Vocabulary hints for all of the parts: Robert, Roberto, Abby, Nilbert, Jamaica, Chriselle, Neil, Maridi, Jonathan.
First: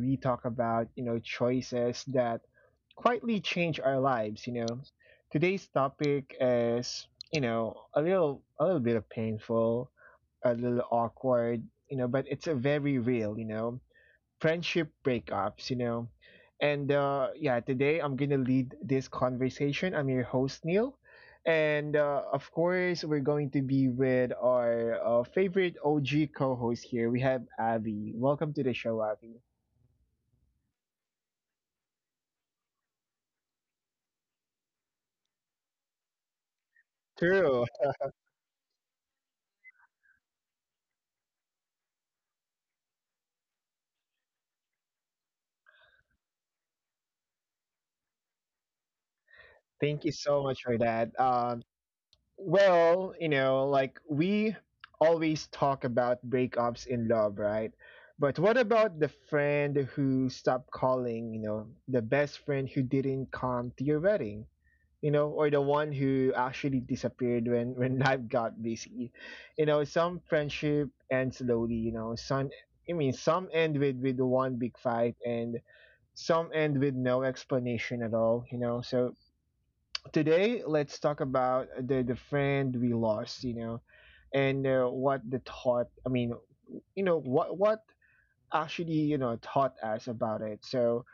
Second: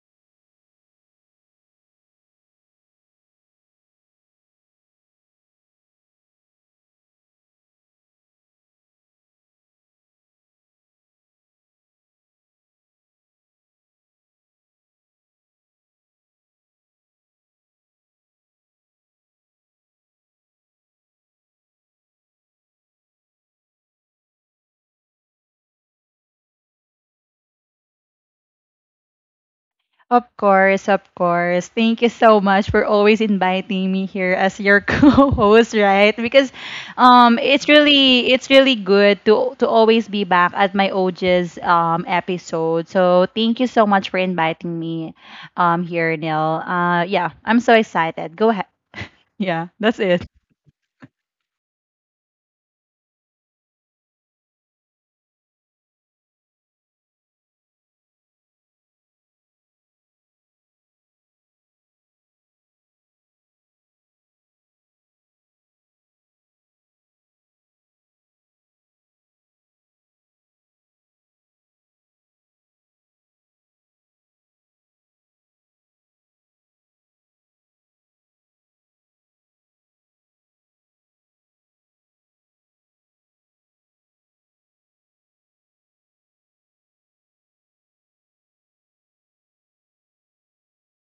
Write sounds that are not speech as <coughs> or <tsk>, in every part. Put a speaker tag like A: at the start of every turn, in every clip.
A: we talk about, choices that quietly change our lives. Today's topic is, a little bit of painful, a little awkward, but it's a very real, friendship breakups. And yeah, today I'm going to lead this conversation. I'm your host, Neil. And of course, we're going to be with our favorite OG co host here. We have Abby. Welcome to the show, Abby.
B: Of course, of course. Thank you so much for always inviting me here as your <laughs> co-host, right? Because
A: True.
B: it's really good to always be back at my OG's episode. So thank you so much for inviting me here, Neil. Yeah, I'm so excited. Go ahead. <laughs> Yeah, that's
A: Thank you
B: it.
A: so much for that. Well, like we always talk about breakups in love, right? But what about the friend who stopped calling, the best friend who didn't come to your wedding, or the one who actually disappeared when <laughs> life got busy. You know, some friendship ends slowly, you know, some I mean some end with one big fight and some end with no explanation at all. So today, let's talk about the friend we lost, and what the thought. I mean, what actually taught us about it. So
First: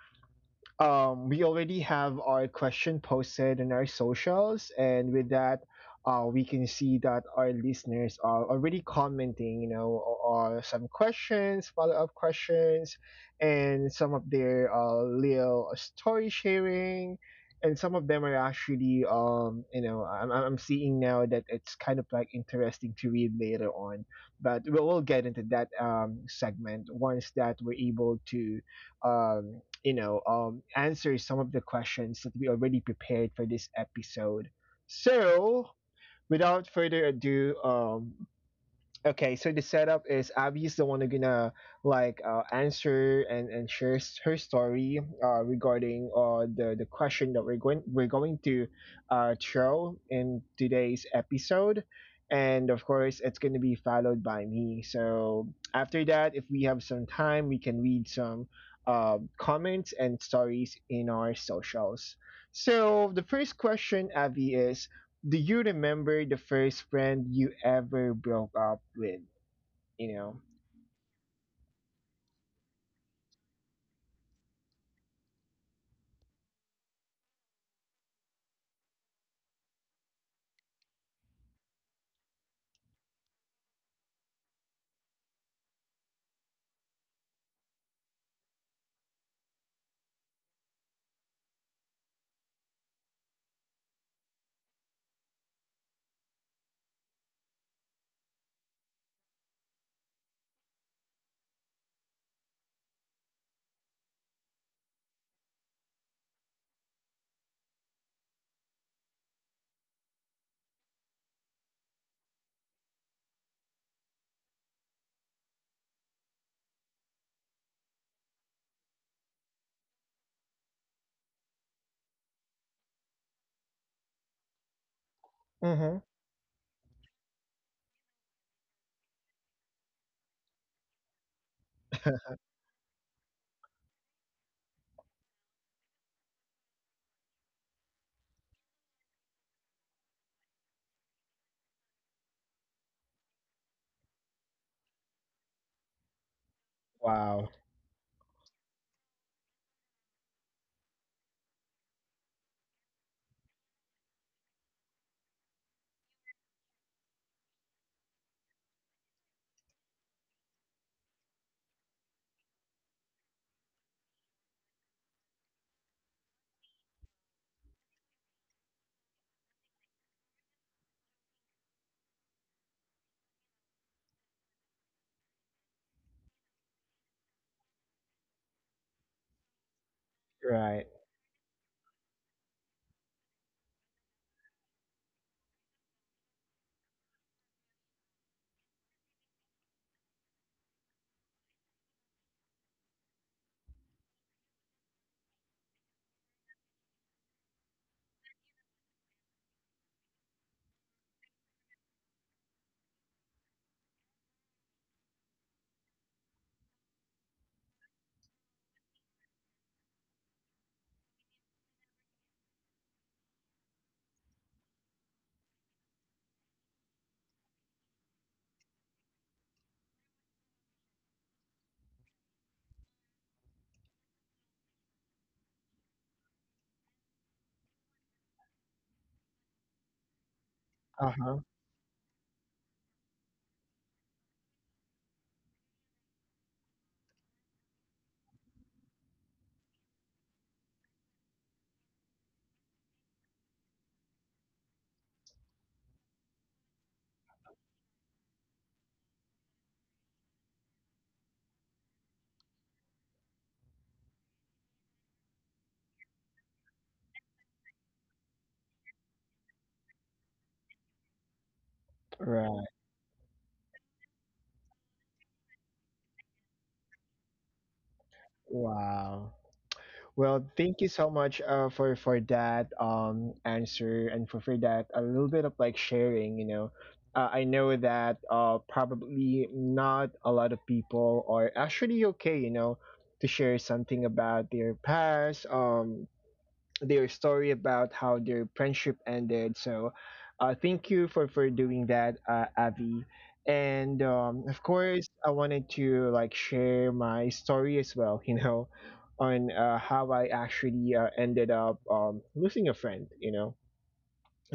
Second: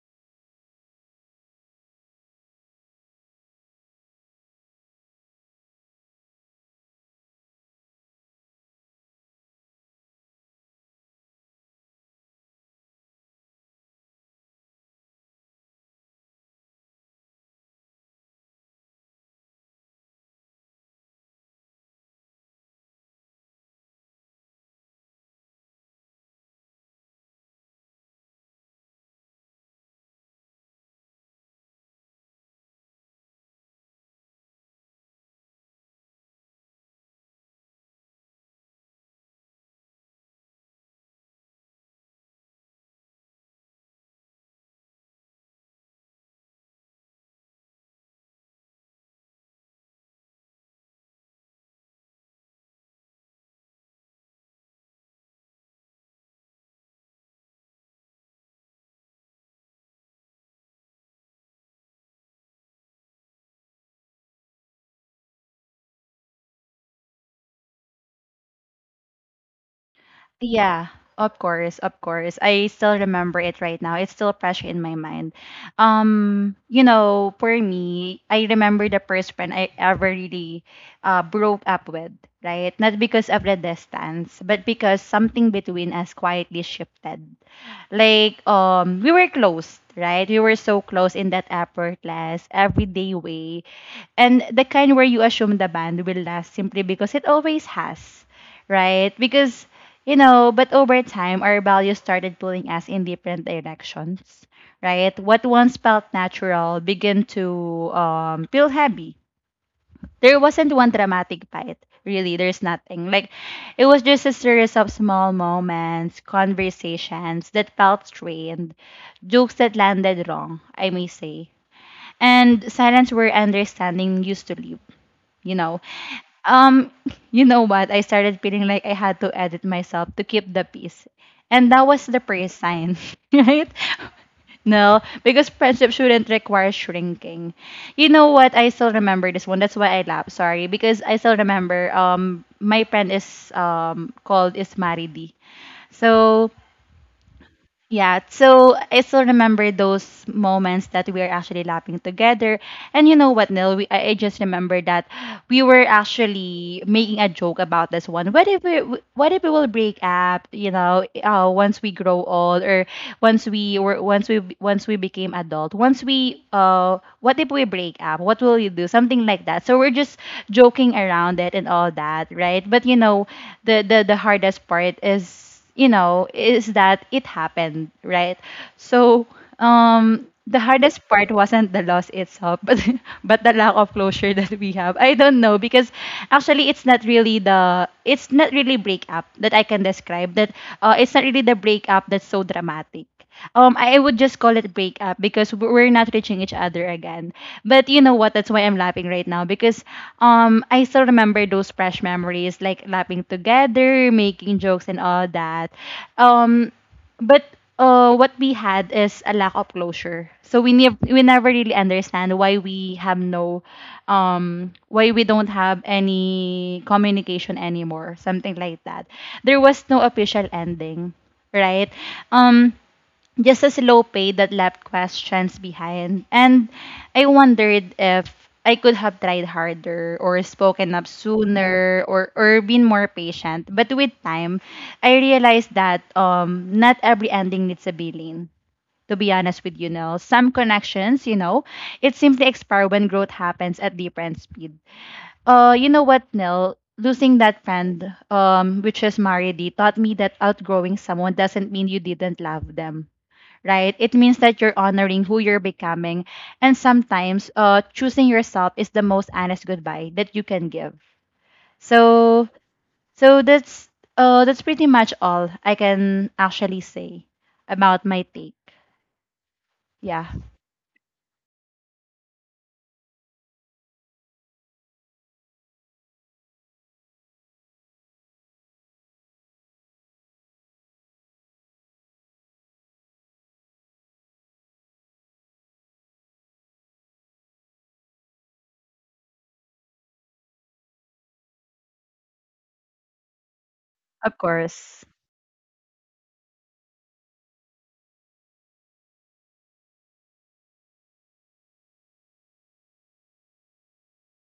A: we already have our question posted in our socials, and with that, we can see that our listeners are already commenting, or some questions, follow up questions, and some of their little story sharing. And some of them are actually, I'm seeing now that it's kind of like interesting to read later on. But we'll get into that segment once that we're able to um, answer some of the questions that we already prepared for this episode. So, without further ado, okay, so the setup is Abby is the one who's gonna like answer and her story regarding the question that we're going to throw in today's episode, and of course it's gonna be followed by me. So after that, if we have some time, we can read some comments and stories in our socials. So the first question, Abby, is do you remember the first friend you ever broke up with? You know?
B: Yeah, of course, of course. I still remember it right now. It's still fresh in my mind. You know, for me, I remember the first friend I ever really broke up with, right? Not because of the distance, but because something between us quietly shifted. Like we were close, right? We were so close in that upper class, everyday way. And the kind where you assume the band will last simply because it always has, right? Because you know, but over time our values started pulling us in different directions, right? What once felt natural began to feel heavy. There wasn't one dramatic fight. Really, there's nothing. Like, it was just a series of small moments, conversations that felt strained, jokes that landed wrong, I may say, and silence where understanding used to live, you know.
A: Mm-hmm.
B: Um, <laughs> you know what? I started feeling like I had to edit myself to keep the peace. And that was the praise sign, <laughs> right? No, because friendship shouldn't require shrinking. You know what? I still remember this one. That's why I laugh. Sorry, because I still remember. My friend is called is Maridi. So
A: Wow.
B: yeah, so I still remember those moments that we were actually laughing together. And you know what, Neil? I just remember that we were actually making a joke about this one. What if we, what if we will break up? You know, once we grow old, or once we became adult, what if we break up? What will you do? Something like that. So we're just joking around it and all that, right? But you know, the hardest part is you know, is that it happened, right? So, the
A: Right.
B: hardest part wasn't the loss itself, <laughs> but the lack of closure that we have. I don't know because actually it's not really breakup that I can describe. That it's not really the breakup that's so dramatic. I would just call it breakup because we're not reaching each other again. But you know what? That's why I'm laughing right now because I still remember those fresh memories, like laughing together, making jokes, and all that. Um, but what we had is a lack of closure. So we never really understand why we have no, why we don't have any communication anymore, something like that. There was no official ending, right? Um just as low pay that left questions behind. And I wondered if I could have tried harder or spoken up
A: Uh-huh.
B: sooner or been more patient. But with time, I realized that not every ending needs a villain. To be honest with you, Nell, some connections, you know, it simply expire when growth happens at different speed. You know what, Nell? Losing that friend, which is Maridi, taught me that outgrowing someone doesn't mean you didn't love them, right? It means that you're honoring who you're becoming. And sometimes choosing yourself is the most honest goodbye that you can give. So
A: Right.
B: so that's that's pretty much all I can actually say about my take.
A: Wow.
B: Yeah,
A: Well, thank you so much for that answer and for that a little bit of like sharing. I know that probably not a lot of people are actually okay, to share something about their past, their story about how their friendship ended. So, thank you for doing that, Avi. And
B: of
A: of
B: course.
A: course, I wanted to like share my story as well. <laughs> On how I actually ended up losing a friend.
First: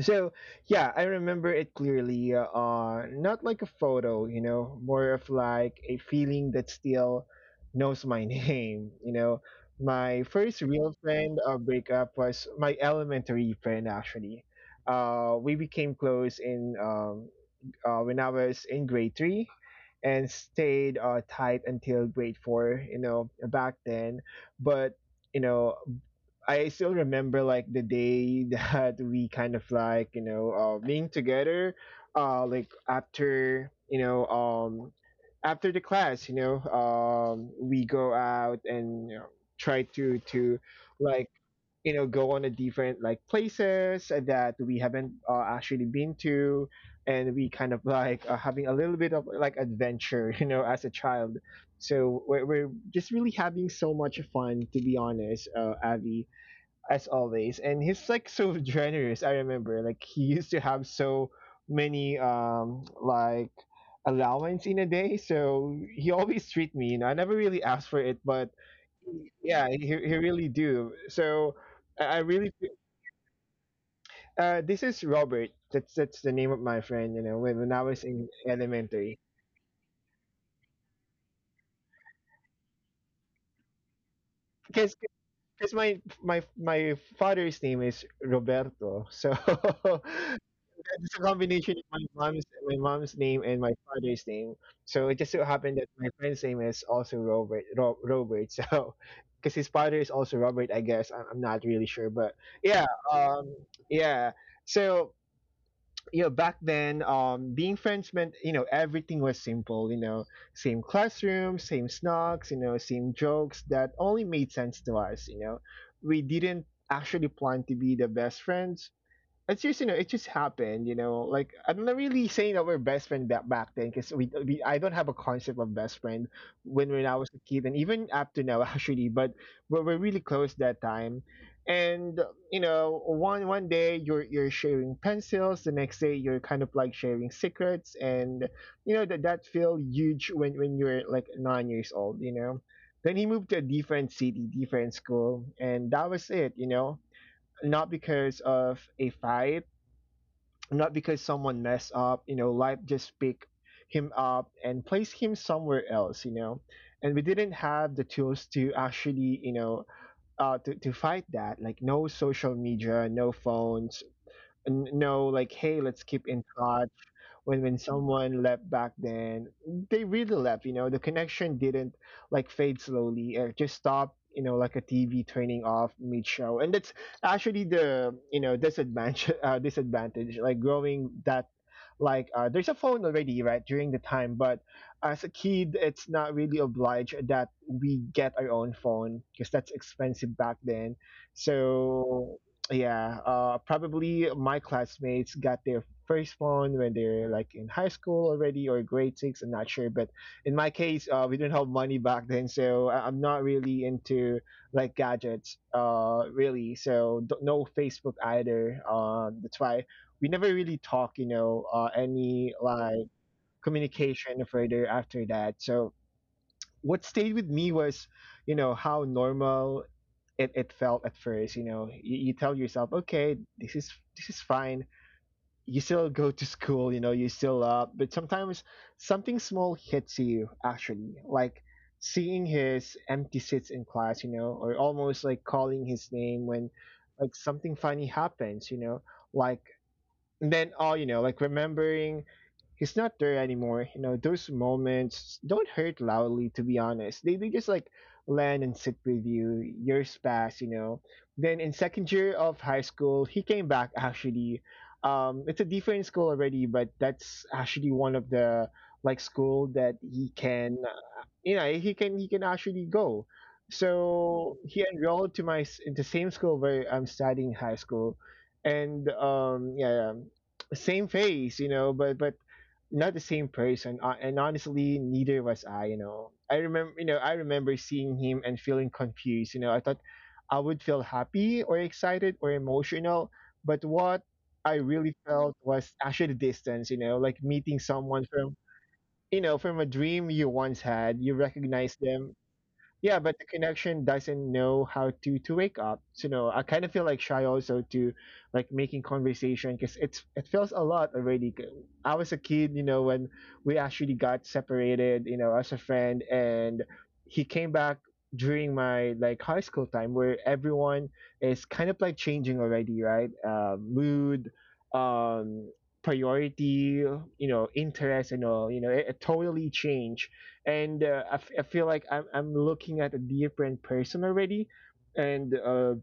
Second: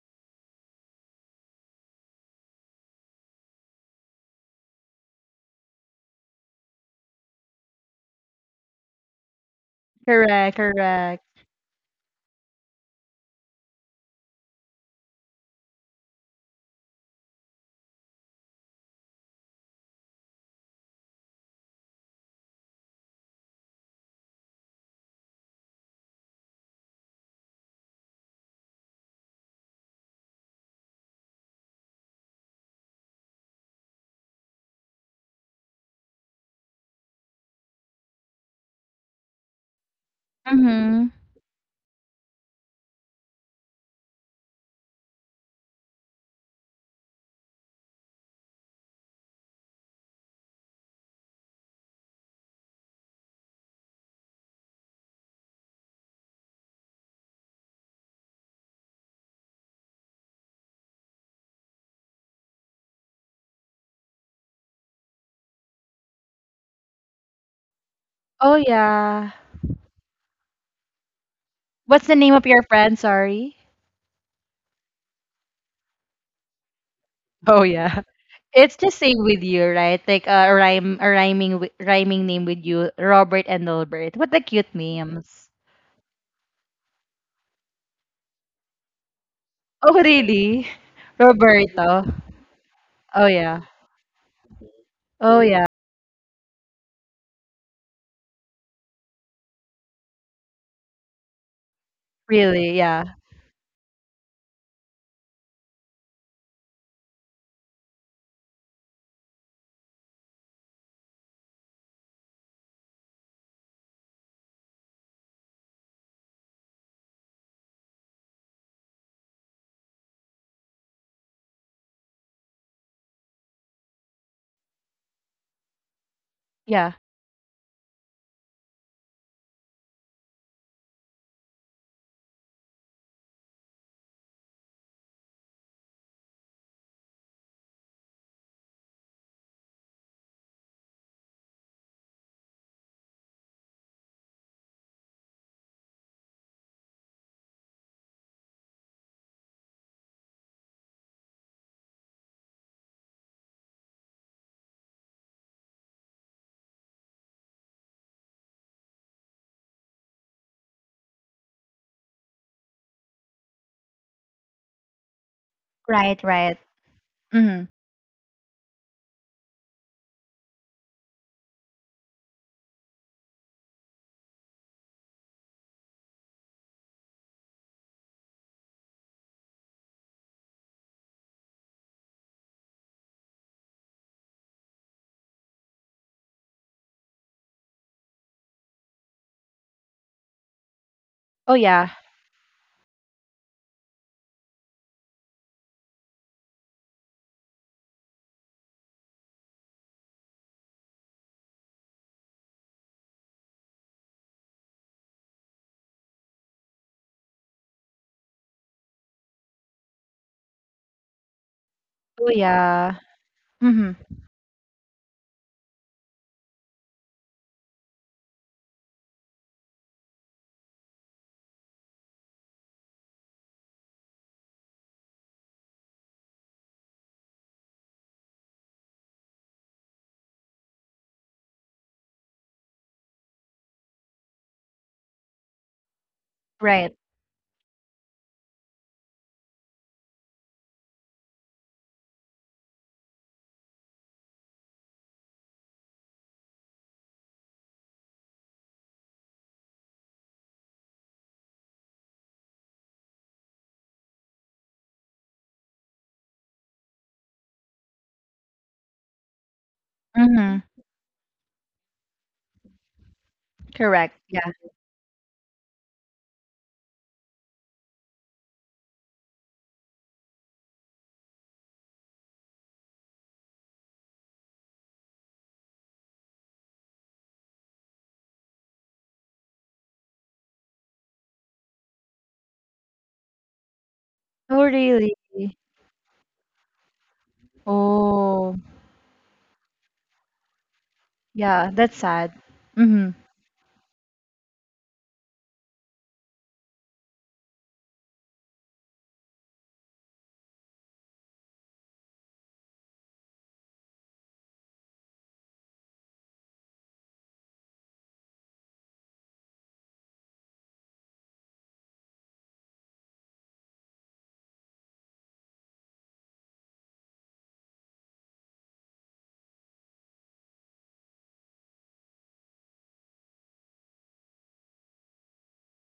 A: So yeah, I remember it clearly. Not like a photo, more of like a feeling that still knows my <laughs> name. My
B: Correct,
A: first real
B: correct.
A: friend breakup was my elementary friend actually. We became close in when I was in grade three and stayed tight until grade four. You know, back then, but. You know, I still remember like the day <laughs> that we kind of like being together, like after after the class, we go out and try to
B: Mm-hmm.
A: like go on a different like places that we haven't actually been to and we kind of like having a little bit of like adventure <laughs> you know as a child so we're just really having so much fun to be honest Avi. As always, and he's like so <laughs> generous. I remember like he used to have so many like allowance in a day, so he always treat me. You know, I never really asked for it, but
B: Oh yeah.
A: yeah, he really do. So
B: What's the
A: I
B: name of
A: really
B: your friend? Sorry.
A: this is Robert. That's the name of my friend, you know, when,
B: Oh
A: when I
B: yeah.
A: was in
B: It's the same
A: elementary,
B: with you, right? Like a rhyme, rhyming name with you, Robert and Albert. What the cute
A: because
B: names.
A: because my my father's name is Roberto, so
B: Oh,
A: <laughs>
B: really?
A: it's a combination of
B: Roberto?
A: my mom's
B: Oh,
A: name and
B: yeah.
A: my father's name. So it just
B: Oh,
A: so
B: yeah.
A: happened that my friend's name is also Robert. Robert. <laughs> So because his father is also Robert, I guess I'm not really sure, but
B: Really?
A: yeah,
B: Yeah.
A: um, yeah. So you know, back then, being friends meant you know everything was simple. You know, same classroom, same snacks, you know, same jokes that only made sense to us. You know, we didn't actually plan to be the best friends. It's just you know it just happened, you know, like I'm not really saying that we're best friend that back then because we I don't have a concept of best friend when
B: Yeah.
A: when I was a kid and even up to now <laughs> actually, but we were really close that time. And you know one day you're sharing pencils, the next day you're kind of like sharing secrets, and you know that feel huge when you're like 9 years old, you know. Then he moved to a different city, different school, and that was it, you know, not because of a fight, not because someone messed up. You know, life just picked him up and placed him somewhere else, you know, and we didn't have the tools to actually you know to fight that. Like no social media, no phones, no like hey let's
B: Right,
A: keep in
B: right.
A: touch. when
B: Mm-hmm.
A: when someone left back then, they really left, you know. The connection didn't like fade slowly, it just stopped, you know, like a TV turning off mid show. And that's actually the you know disadvantage, <laughs> disadvantage like growing that like there's a phone already right during the time. But as a kid, it's not really obliged that we get our own phone because that's expensive back then.
B: Oh, yeah.
A: So yeah, probably my classmates got their first phone when they're like in high school already or grade six. I'm not sure, but in my case, we didn't have money back then, so I'm not really into like gadgets, really. So no Facebook either. That's why we never really talk, you know,
B: Oh,
A: any
B: yeah.
A: like
B: Mm-hmm.
A: communication further after that. So what stayed with me was, you know, how normal it felt at first. You know, you tell yourself, okay, this is fine. You still go to school, you know, you still up, but sometimes something small hits you actually, like seeing his empty seats in class, you know, or almost like calling his name when
B: Right.
A: like something funny happens, you know, like. And then all you know like remembering he's not there anymore. You know, those moments don't hurt loudly, to be honest. They just like land and sit with you. Years pass, you know. Then in second year of high school, he came back actually. It's a different school already, but that's actually one of the like school that he
B: Mm-hmm.
A: can you know he can actually go.
B: Correct. Yeah.
A: So he enrolled to my in the same school where I'm studying high school. And yeah yeah, same face, you know, but not the same person, and honestly neither was I. You know, I remember I remember seeing him and feeling confused. You know, I thought I would feel happy or excited or emotional, but what
B: Oh,
A: I really
B: really?
A: felt was actually distance. You know, like meeting someone from
B: Oh,
A: you know, from a dream you once had, you
B: yeah.
A: recognize
B: That's
A: them,
B: sad.
A: yeah,
B: Mm-hmm.
A: but the connection doesn't know how to wake up. So no, I kind of feel like shy also to like making conversation because it's it feels a lot already, 'cause I was a kid, you know, when we actually got separated, you know, as a friend. And he came back during my like high school time where everyone is kind of like changing already, right, mood, um priority, you know, interest and all. You know, it totally changed, and I feel like I'm looking at a different person already. And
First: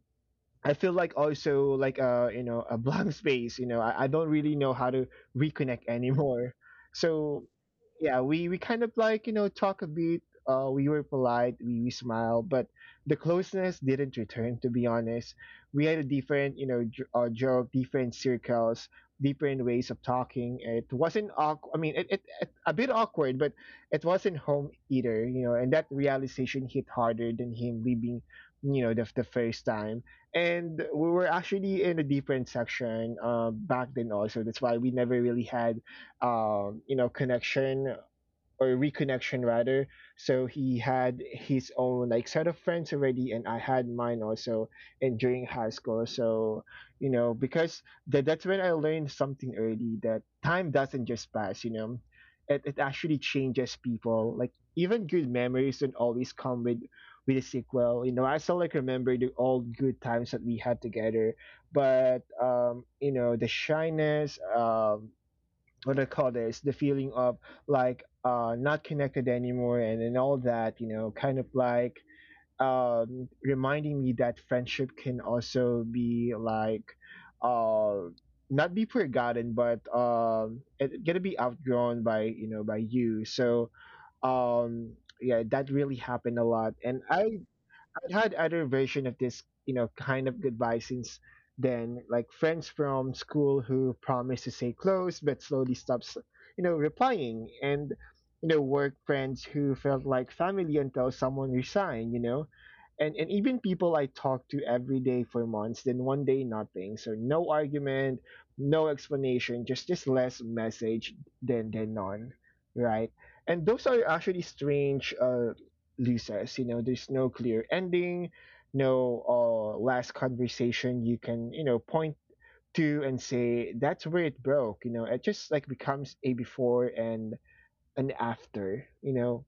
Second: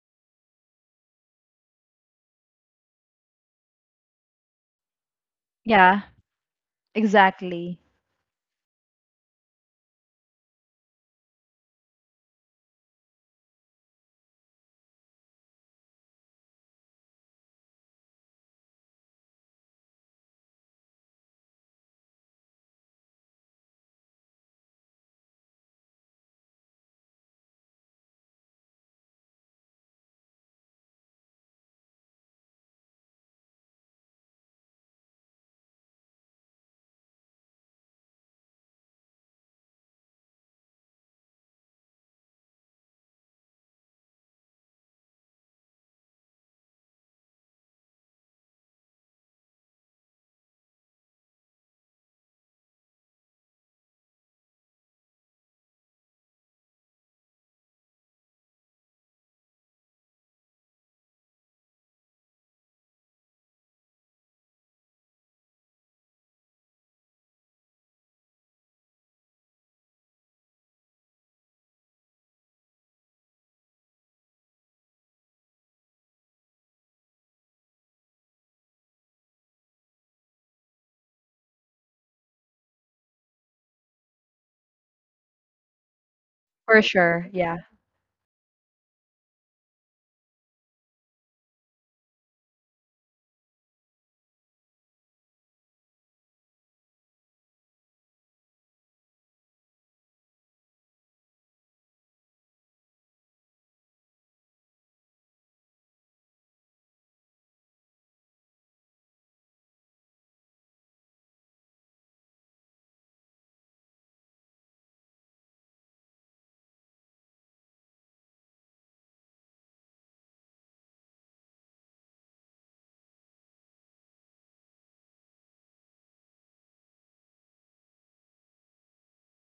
A: I feel like also like you know a blank <laughs> space. You know, I don't really know how to reconnect <laughs>
B: Yeah.
A: anymore. So
B: Exactly.
A: yeah, we kind of like you know talk a bit. We were polite, we smiled, but the closeness didn't return, to be honest. We had a different you know joke, different circles, different ways of talking. It wasn't awkward, I mean, it a bit awkward, but it wasn't home either, you know. And that realization hit harder than him leaving the first time. And we were actually in a different section back then also. That's why we never really had connection, or reconnection rather. So he had his own like set of friends already, and I had mine also. And during high school, so because that's when I learned something early that time doesn't just pass. It actually changes people. Like even good memories don't always come with a sequel. I still like remember the all good times that we had together, but the shyness. What do I call this? The feeling of like not connected anymore and all that, kind of like reminding me that friendship can also be like uh, not be forgotten, but it gonna be outgrown by by you. So um, yeah, that really happened a lot,
B: For
A: and
B: sure.
A: I
B: Yeah.
A: I'd had other version of this, kind of goodbye since then, like friends from school who promise to stay close but slowly stops, replying, and work friends who felt like family until someone resigned, and even people I talked to every day for months, then one day nothing, so no argument, no explanation, just less message than none, right? And those are actually strange. Lisa's. There's no clear ending, no last conversation you can, point to and say, that's where it broke. It just like becomes a before and an after.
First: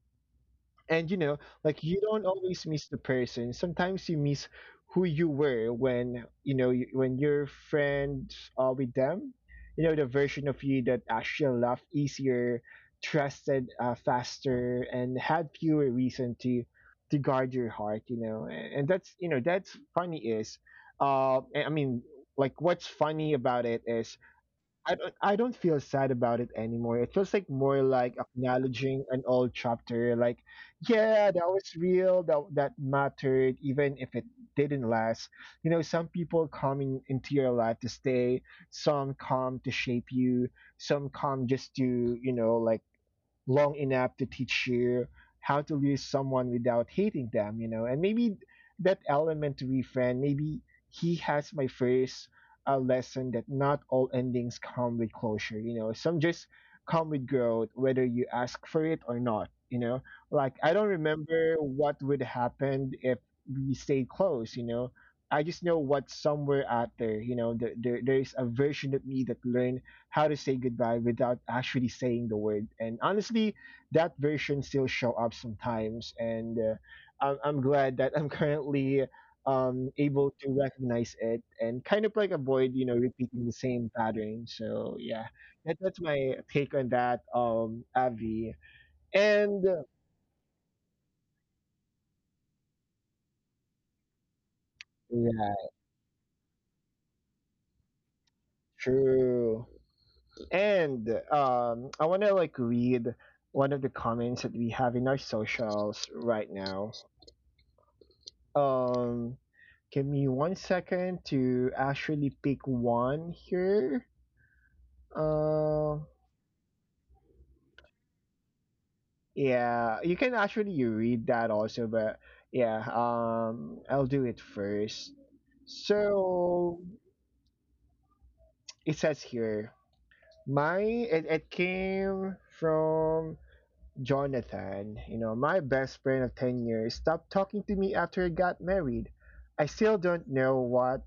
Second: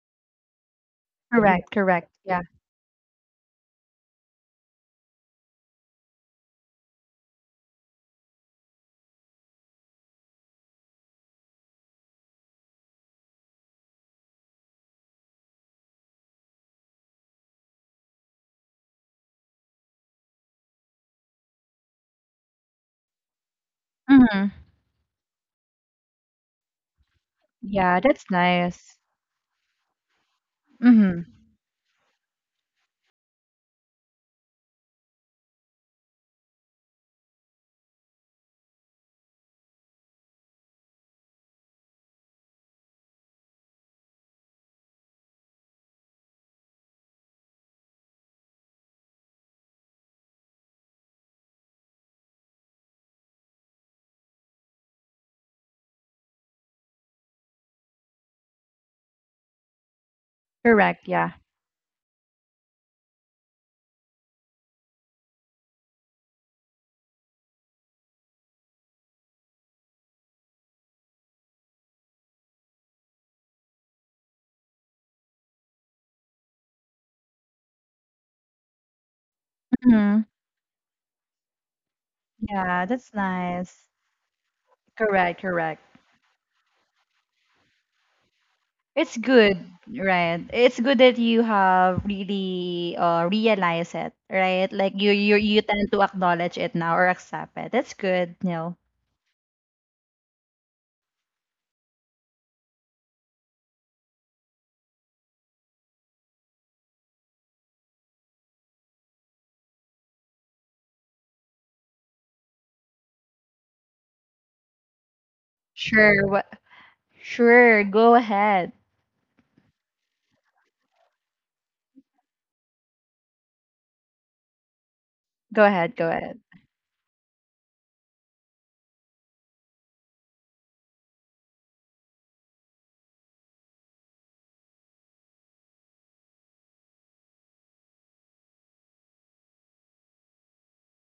A: And you know
B: Correct,
A: Like you
B: correct.
A: don't
B: Yeah.
A: always miss the person. Sometimes you miss who you were when when you're friends with them, the version of you that actually laughed easier, trusted faster, and had fewer reason to guard your heart. And that's you know that's funny is I mean, like, what's funny about it is
B: Mm-hmm.
A: I don't feel sad about it anymore. It feels like more
B: Yeah,
A: like
B: that's nice.
A: acknowledging an old chapter. Like,
B: Mm-hmm.
A: yeah, that was real. That mattered, even if it didn't last. Some people come into your life to stay. Some come to shape you. Some come just to like long enough to teach you how to lose someone without hating them. And maybe that element to be friend, maybe he has my first lesson that not all endings come with closure. Some just come with growth, whether you ask for it or not. Like I don't
B: Correct. Yeah.
A: remember what would happen if we stayed close. I just know what's somewhere out there. There's a version of me that learned how to say goodbye without actually saying the word. And honestly, that version still show up sometimes, and I'm glad that I'm <laughs> currently
B: Mm-hmm.
A: able to recognize it and kind of like avoid,
B: Yeah, that's
A: repeating the
B: nice.
A: same pattern. So yeah,
B: Correct,
A: that,
B: correct.
A: that's my take on that, Avi.
B: It's good,
A: And
B: right? It's good that you have really realized it, right? Like you
A: yeah,
B: tend to acknowledge it now or accept it. That's good, you know.
A: true. And I want to like read one of the comments that we have in our socials right now. Um, Give me one second to actually pick one here. Um,
B: Sure, what sure, go ahead.
A: yeah, you can actually read that also, but yeah, I'll do it first.
B: Go ahead, go ahead.
A: So it says here, my it came from Jonathan. My best friend of 10 years stopped talking to me after I got married. I still don't know what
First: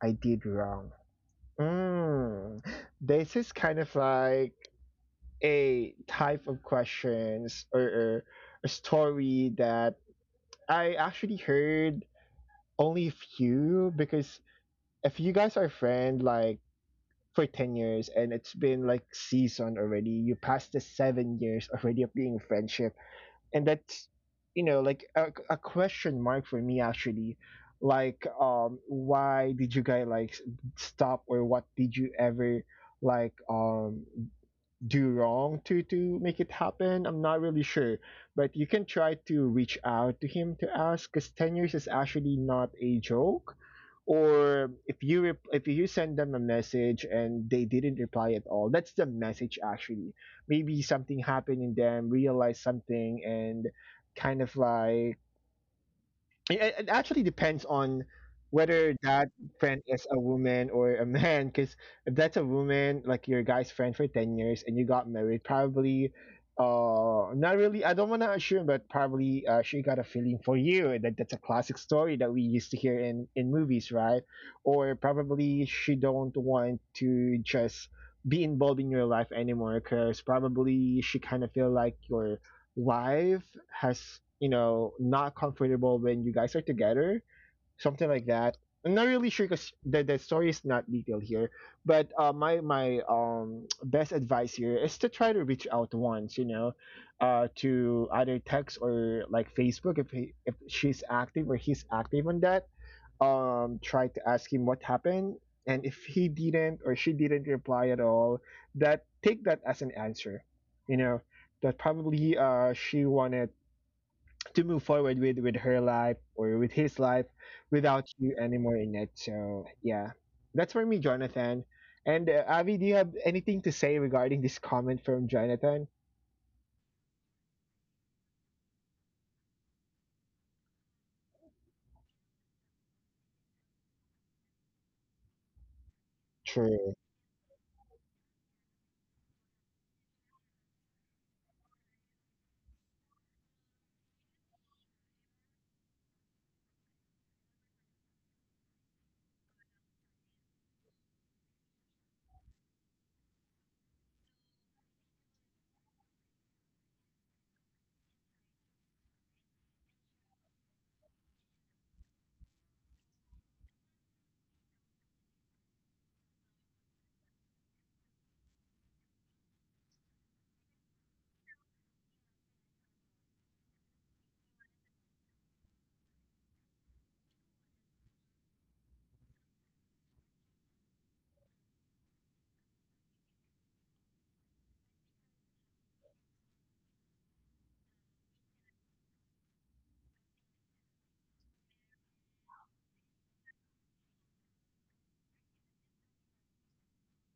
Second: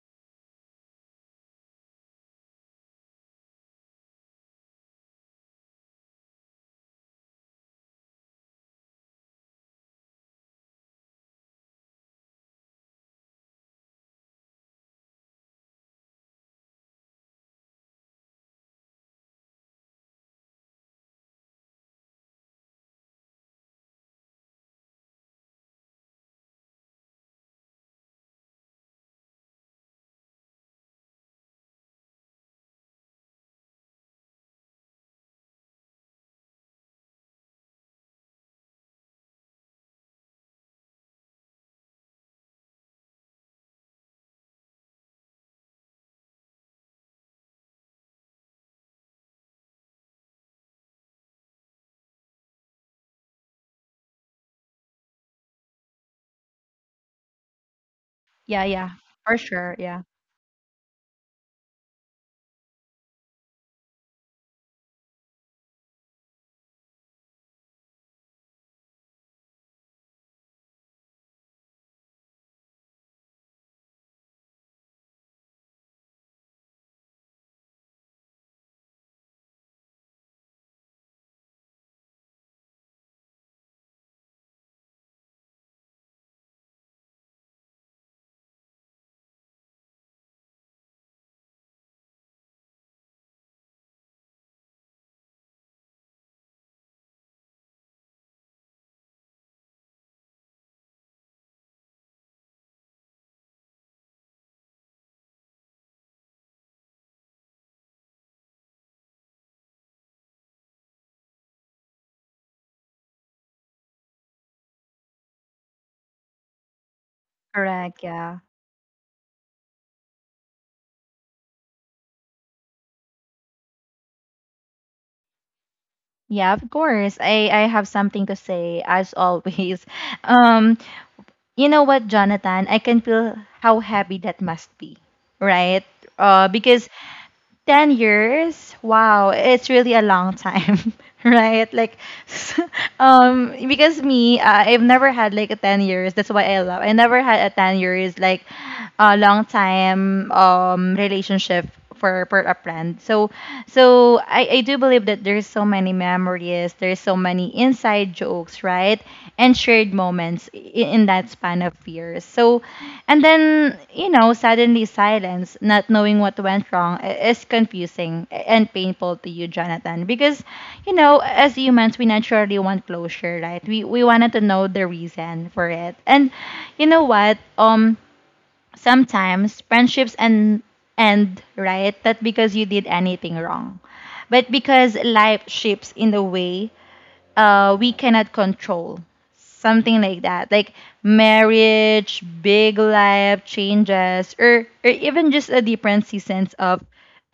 A: I did wrong. Mm, this is kind of like a type of questions, or a story that I actually heard only a few, because if you guys are friend like for 10 years, and it's been like season already. You passed the 7 years already of being friendship. And that's like a question mark for me actually. Like why did you guys like stop, or what did you ever like do wrong to make it happen? I'm not really sure, but you can try to reach out to him to ask because 10 years is actually not a joke. Or if you send them a message and they didn't reply at all, that's the message actually. Maybe something happened in them, realized something, and kind of like it actually depends on
B: Yeah, yeah.
A: whether that
B: For sure,
A: friend
B: yeah.
A: is a woman or a man, because if that's a woman, like your guy's friend for 10 years and you got married, probably not really, I don't want to assume, but probably she got a feeling for you. That's a classic story that we used to hear in movies, right? Or probably she don't want to just be involved in your life anymore, because probably she kind of feel like you're live has not comfortable when you guys are together, something like that. I'm not really sure because the story is not detailed here. But my <tsk> best advice here is to try to reach out once, you know, to either text or like Facebook, if she's active or he's active on that. Tried to ask him what happened, and if he didn't or she didn't reply at all, that, take that as an answer. you know that probably she wanted to move forward with her life or with his life
B: Correct,
A: without you
B: yeah.
A: anymore in it. So yeah, that's for me, Jonathan. And Avi, do you have anything to say regarding this comment from Jonathan?
B: Yeah, of course. I have something to say as always. <laughs> Um you know what, Jonathan? I can feel how happy that must be, right? Because
A: True.
B: 10 years, wow, it's really a long time. <laughs> Right? Like, <laughs> because me I've never had like a 10 years. That's why I never had a 10 years like a long time relationship for a friend. So so I do believe that there's so many inside jokes, right? And shared moments in that span of years. So, and then, you know, suddenly silence, not knowing what went wrong, is confusing and painful to you, Jonathan. Because, you know, as humans, we naturally want closure, right? We wanted to know the reason for it. And you know what? Sometimes friendships and end right that because you did anything wrong but because life shapes in a way we cannot control. Something like that. Like marriage, big life changes, or even just a dependency sense of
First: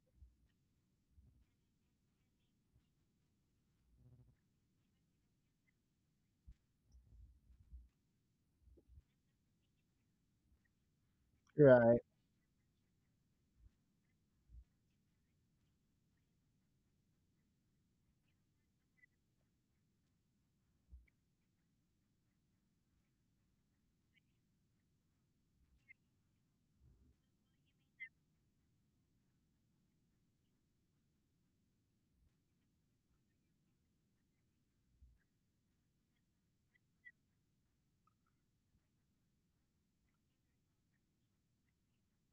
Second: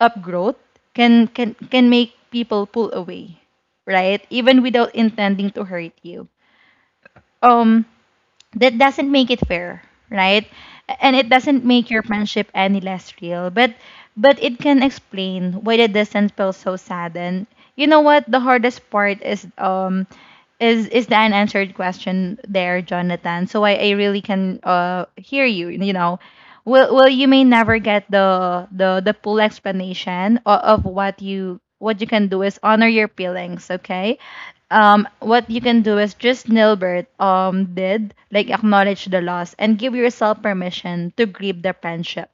B: upgrowth can make people pull away, right? Even without intending to hurt you. Um that doesn't make it fair, right? And it doesn't make your friendship any less real. But it can explain why the distance feels so sad. And you know what? The hardest part is is the unanswered question there, Jonathan. So I really can hear you, you know. Well, well, you may never get the full explanation of what you can do is honor your feelings, okay? What you can do is just Nilbert did like acknowledge the loss and give yourself permission to grieve the friendship.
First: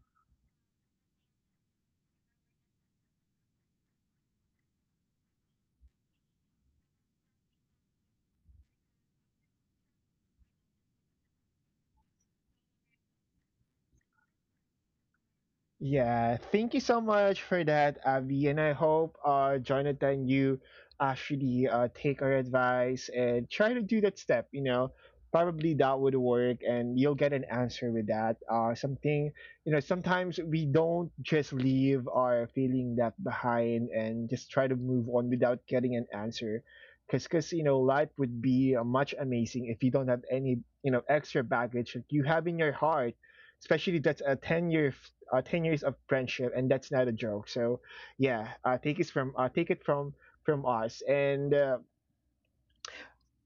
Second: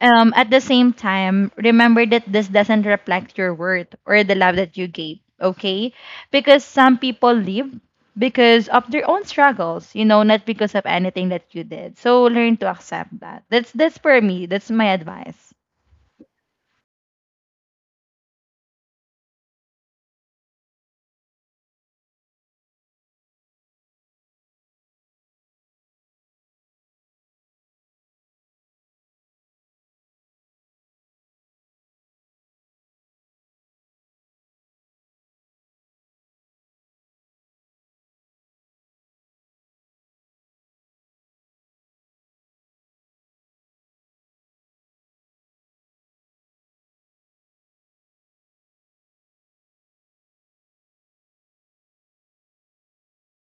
B: At the same time, remember that this doesn't reflect your worth or the love that you gave, okay? Because some people leave because of their own struggles, you know, not because of anything that you did. So learn to accept that. That's for me. That's my advice.
A: Yeah, thank you so much for that, Abby. And I hope, Jonathan, you actually take our advice and try to do that step. Probably that would work, and you'll get an answer with that. Something, sometimes we don't just leave our feeling that behind and just try to move on without getting an answer. Because, cause, life would be much amazing if you don't have any, extra baggage that you have in your heart, especially that's a 10 years of friendship, and that's not a joke. So yeah, take it from us. And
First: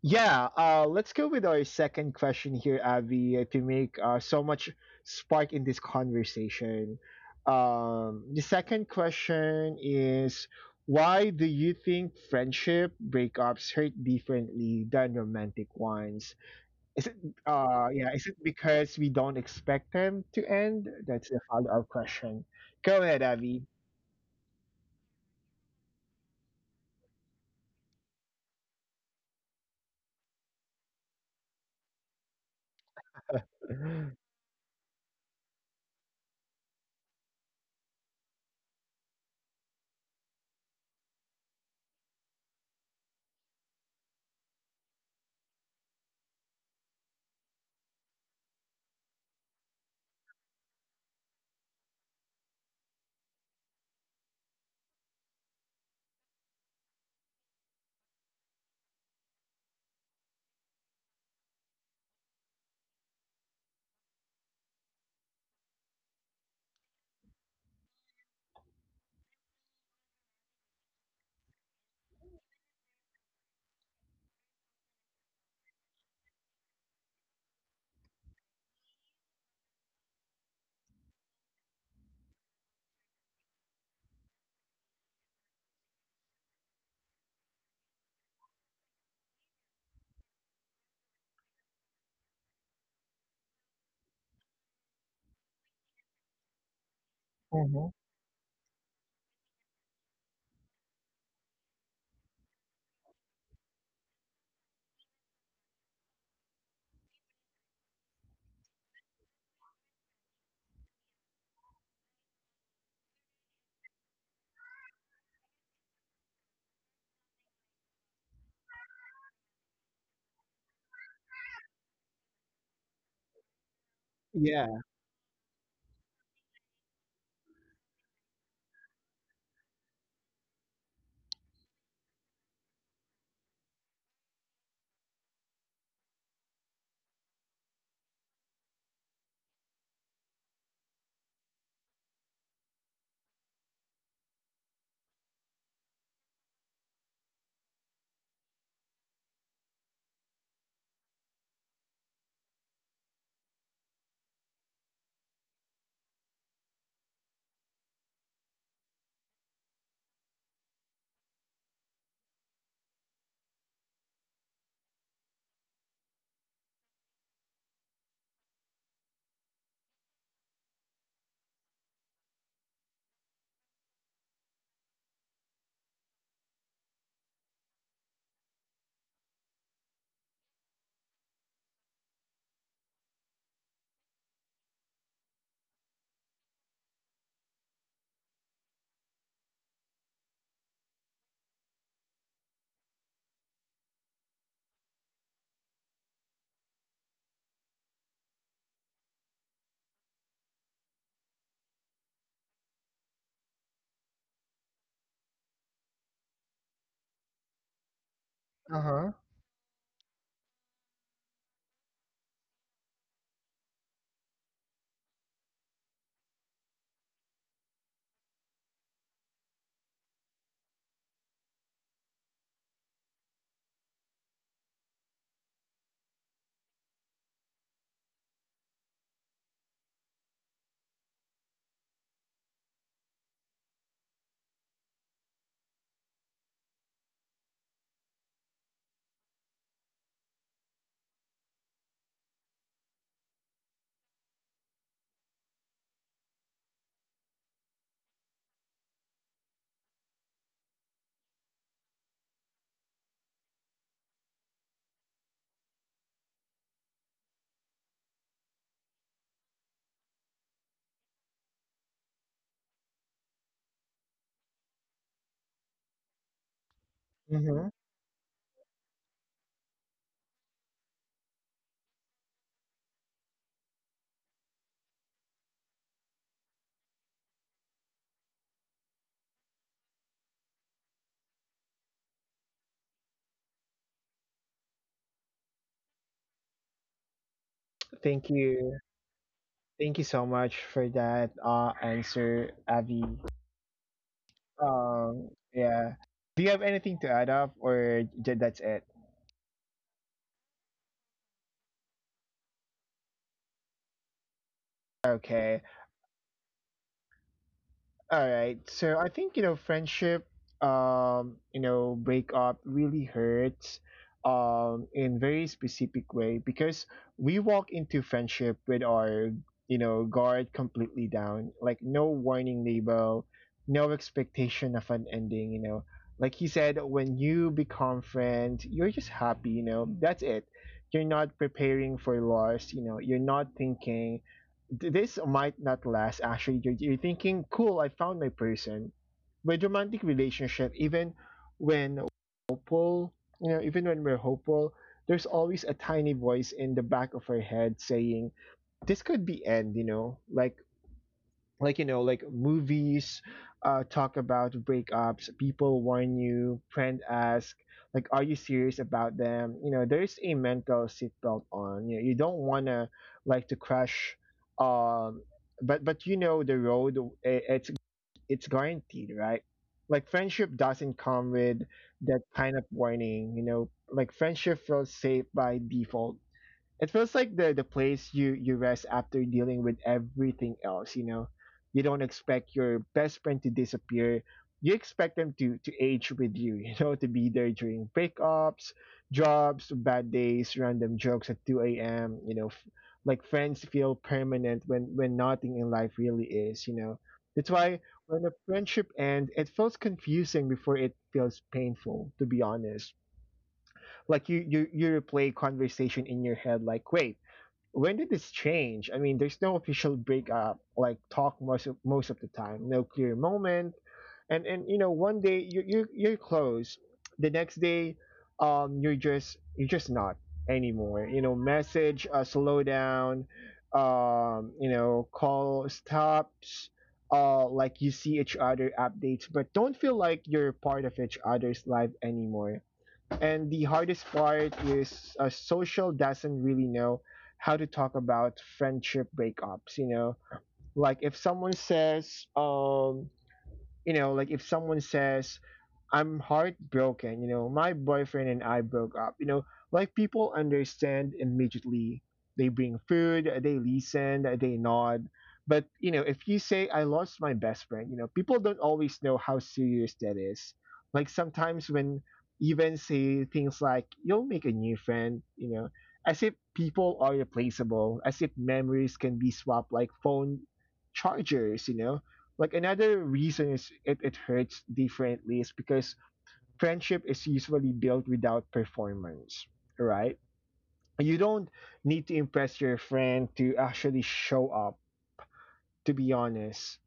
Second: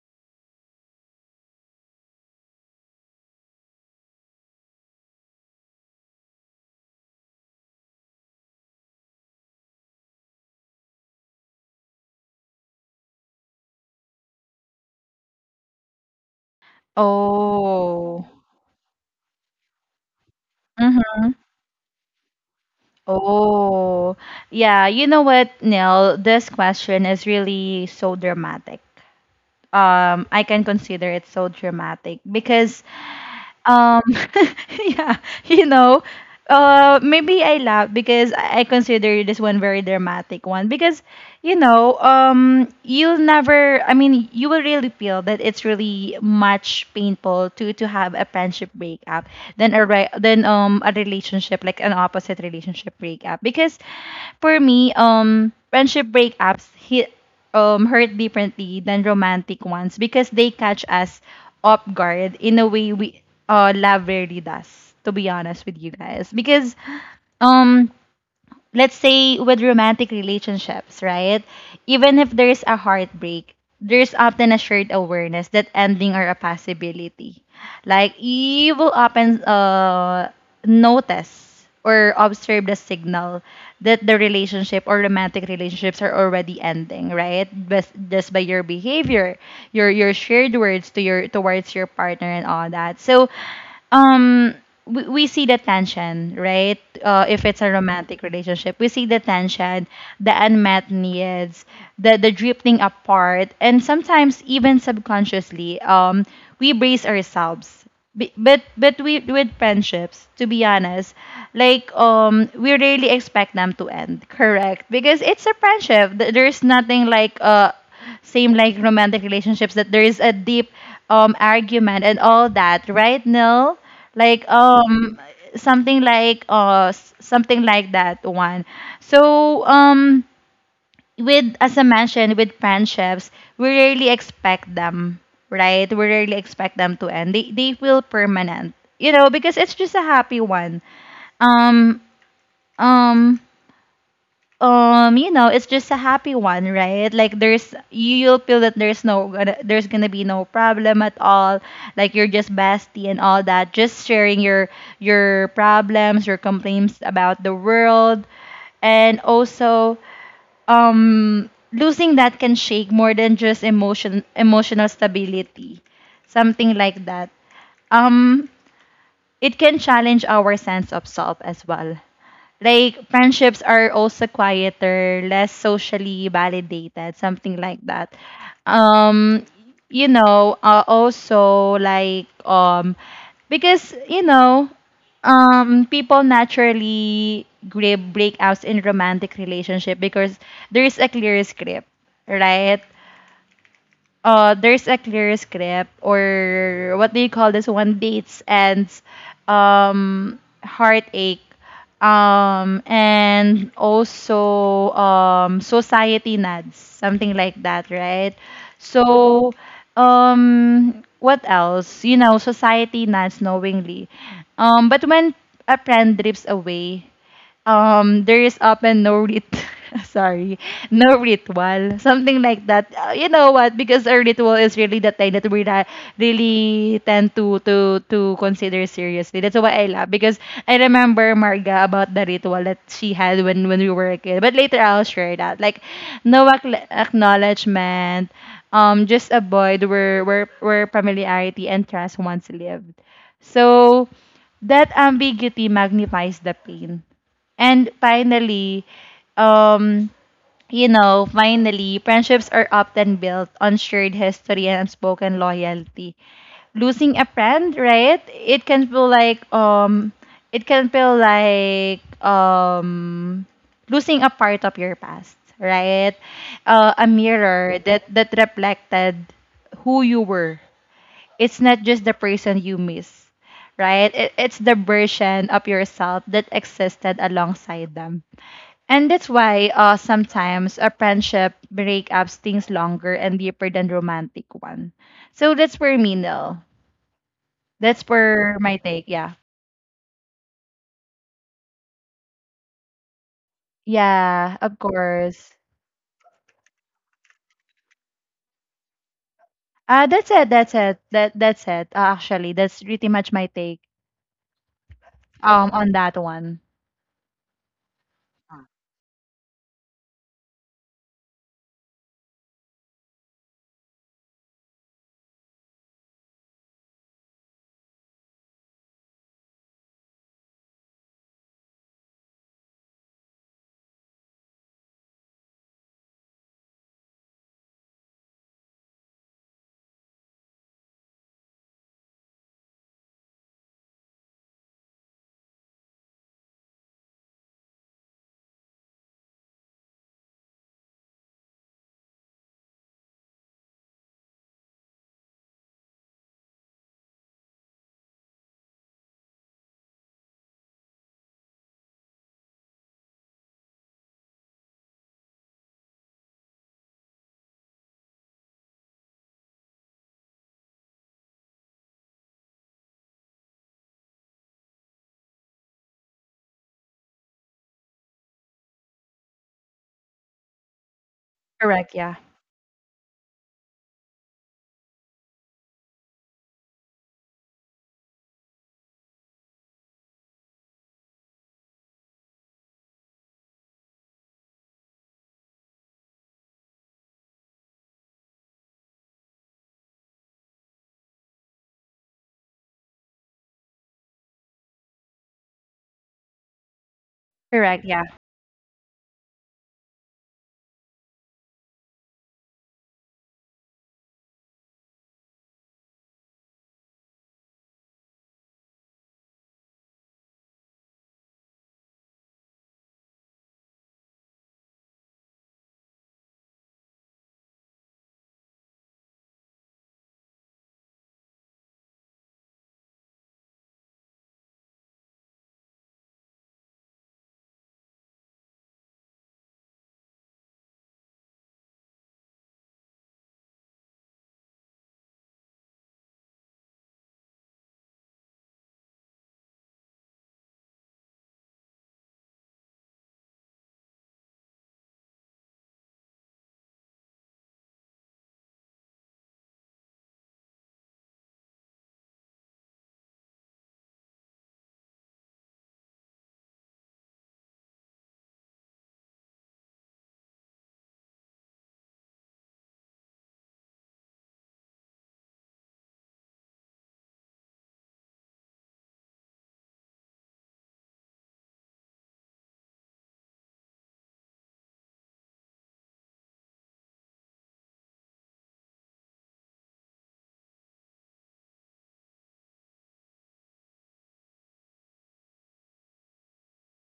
A: yeah let's go with our second question here, Avi, to make so much spark in this conversation. The second question is, why do you think friendship breakups hurt differently than romantic ones? Is it yeah,
B: Oh.
A: is it because we don't expect them to end?
B: Mhm.
A: That's a follow-up question. Go ahead, Abby.
B: Oh. Yeah, you know what, Neil? This question is really so dramatic. I can consider it so dramatic because Um,
A: Mm-hmm.
B: <laughs> yeah, you know, maybe I laugh because I consider this one very dramatic one because, you know, you'll never. I mean, you will really feel that it's really much painful to have a friendship breakup than than a relationship like an opposite relationship breakup because for me, friendship breakups hit hurt differently than romantic ones because they catch us off guard in a way we lab rarely does, to be honest with you guys. Because um let's say with romantic relationships, right? Even if there's a heartbreak, there's often a shared awareness that ending are a possibility. Like you will often notice or observe the signal that the relationship or romantic relationships are already ending, right? Just by your behavior, your shared words to your towards your partner and all that. So um we see the tension, right? If it's a romantic relationship, we see the tension, the unmet needs, the drifting apart, and sometimes even subconsciously we brace ourselves. But we with friendships, to be honest, like we really expect them to end, correct? Because it's a friendship. There's nothing like same like romantic relationships that there is a deep argument and all that, right, Nil? Like
A: Yeah.
B: something like something like that one. So with as I mentioned with friendships, we rarely expect them, right? We rarely expect them to end. They feel permanent, you know, because it's just a happy one. Um um you know, it's just a happy one, right? Like there's you'll feel that there's gonna be no problem at all. Like you're just bestie and all that, just sharing your problems, your complaints about the world. And also losing that can shake more than just emotional stability, something like that. um it can challenge our sense of self as well. Like friendships are also quieter, less socially validated, something like that. Um, you know, also like because you know, people naturally grab breakouts in romantic relationship because there is a clear script, right? There's a clear script or what do you call this one? Dates and heartache and also society nads something like that, right?
A: Uh-huh.
B: So what else, you know, society nads knowingly but when a friend drifts away there is often no rit <laughs> sorry, no ritual, something like that. You know what? Because a ritual is really the thing that we really tend to consider seriously. That's why I love, because I remember Marga about the ritual that she had when we were a kid, but later I'll share that. Like no acknowledgement, just avoid where where familiarity and trust once lived. So that ambiguity magnifies the pain. And finally, um, you know, finally, friendships are often built on shared history and unspoken loyalty. Losing a friend, right? It can feel like losing a part of your past, right? A
A: Mm-hmm.
B: mirror that reflected who you were. It's not just the person you miss, right? It's the version of yourself that existed alongside them. And that's why sometimes a friendship breakup stings longer and deeper than romantic one. So that's for me, Nil. That's
A: Thank
B: for
A: you.
B: my take, yeah.
A: Thank you so much for that answer, Abby.
B: Yeah, of course.
A: Yeah. Do you have anything to add up, or that's it?
B: That's it, that's it. Actually, that's pretty much my take
A: Okay.
B: on that one.
A: All right. So I think, friendship, breakup really hurts in very specific way, because we walk into friendship with our, guard completely down. Like no warning label, no expectation of an ending. Like he said, when you become friends, you're just happy. That's it. You're not preparing for loss, you know. You're not thinking this might not last. Actually, you're thinking, cool, I found my person. With romantic relationship, even when hopeful, you know, even when we're hopeful, there's always a tiny voice in the back of our head saying, this could be end, like like movies talk about breakups, people warn you, friend ask, like, are you serious about them? There's a mental seatbelt on, you don't want to like to crash. um but the road, i- it's it's guaranteed, right? Like friendship doesn't come with
B: Correct, yeah.
A: that kind of warning. Like friendship feels safe by default. It feels like the place you rest after dealing with everything else. You don't expect your best friend to disappear. You expect them to age with you. <laughs> To be there during breakups, jobs, bad days, random jokes at 2 a.m. Like friends feel permanent when nothing in life really is. That's why
B: Correct, yeah.
A: when a friendship ends, it feels confusing before it feels painful. To be honest, like you replay conversation in your head, like, wait, when did this change? I mean, there's no official breakup, like talk most of the time, no clear moment, and one day you're close, the next day, you're just not anymore. You know, message slow down, call stops, like you see each other updates, but don't feel like you're part of each other's life anymore. And the hardest part is, social doesn't really know how to talk about friendship breakups. You know, like if someone says, um, like if someone says, I'm heartbroken, my boyfriend and I broke up, like people understand immediately. They bring food, they listen, they nod. But, if you say, I lost my best friend, people don't always know how serious that is. Like sometimes when even say things like, you'll make a new friend, as if people are replaceable, as if memories can be swapped like phone chargers. Like another reason is it hurts differently is because friendship is usually built without performance, right? You don't need to impress your friend to actually show up, to be honest.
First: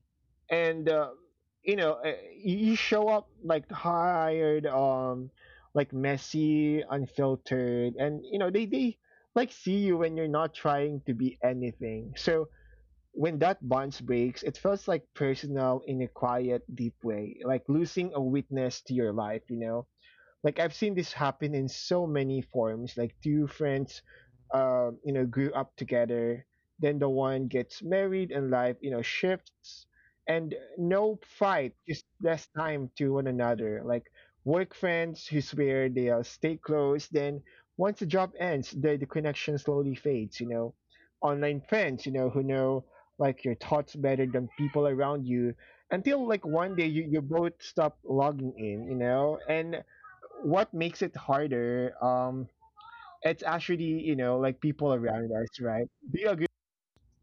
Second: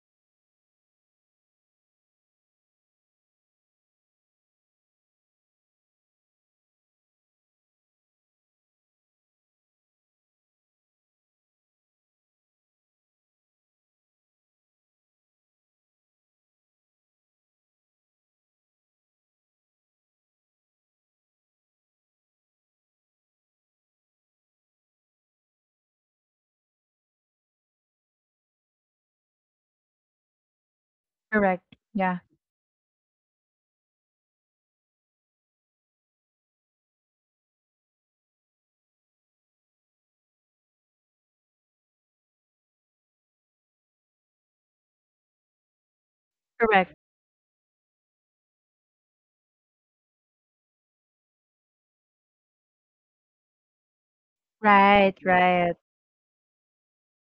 A: And you show up like hired, like messy, unfiltered, and they like see you when you're not trying to be anything. So when that bond breaks, it feels like personal in a quiet, deep way, like losing a witness to your life, you know? Like I've seen this happen in so many forms. Like two friends, grew up together. Then the one gets married and life shifts. And no
B: Correct.
A: fight, just
B: Yeah.
A: less time to one another. Like work friends who swear they stay close. Then once the job ends, the connection slowly fades. Online friends, who know like your thoughts better than people around you until like one day
B: Correct.
A: you both stop logging in, you know? And what makes it harder, it's actually, like people
B: Right,
A: around us,
B: right.
A: right?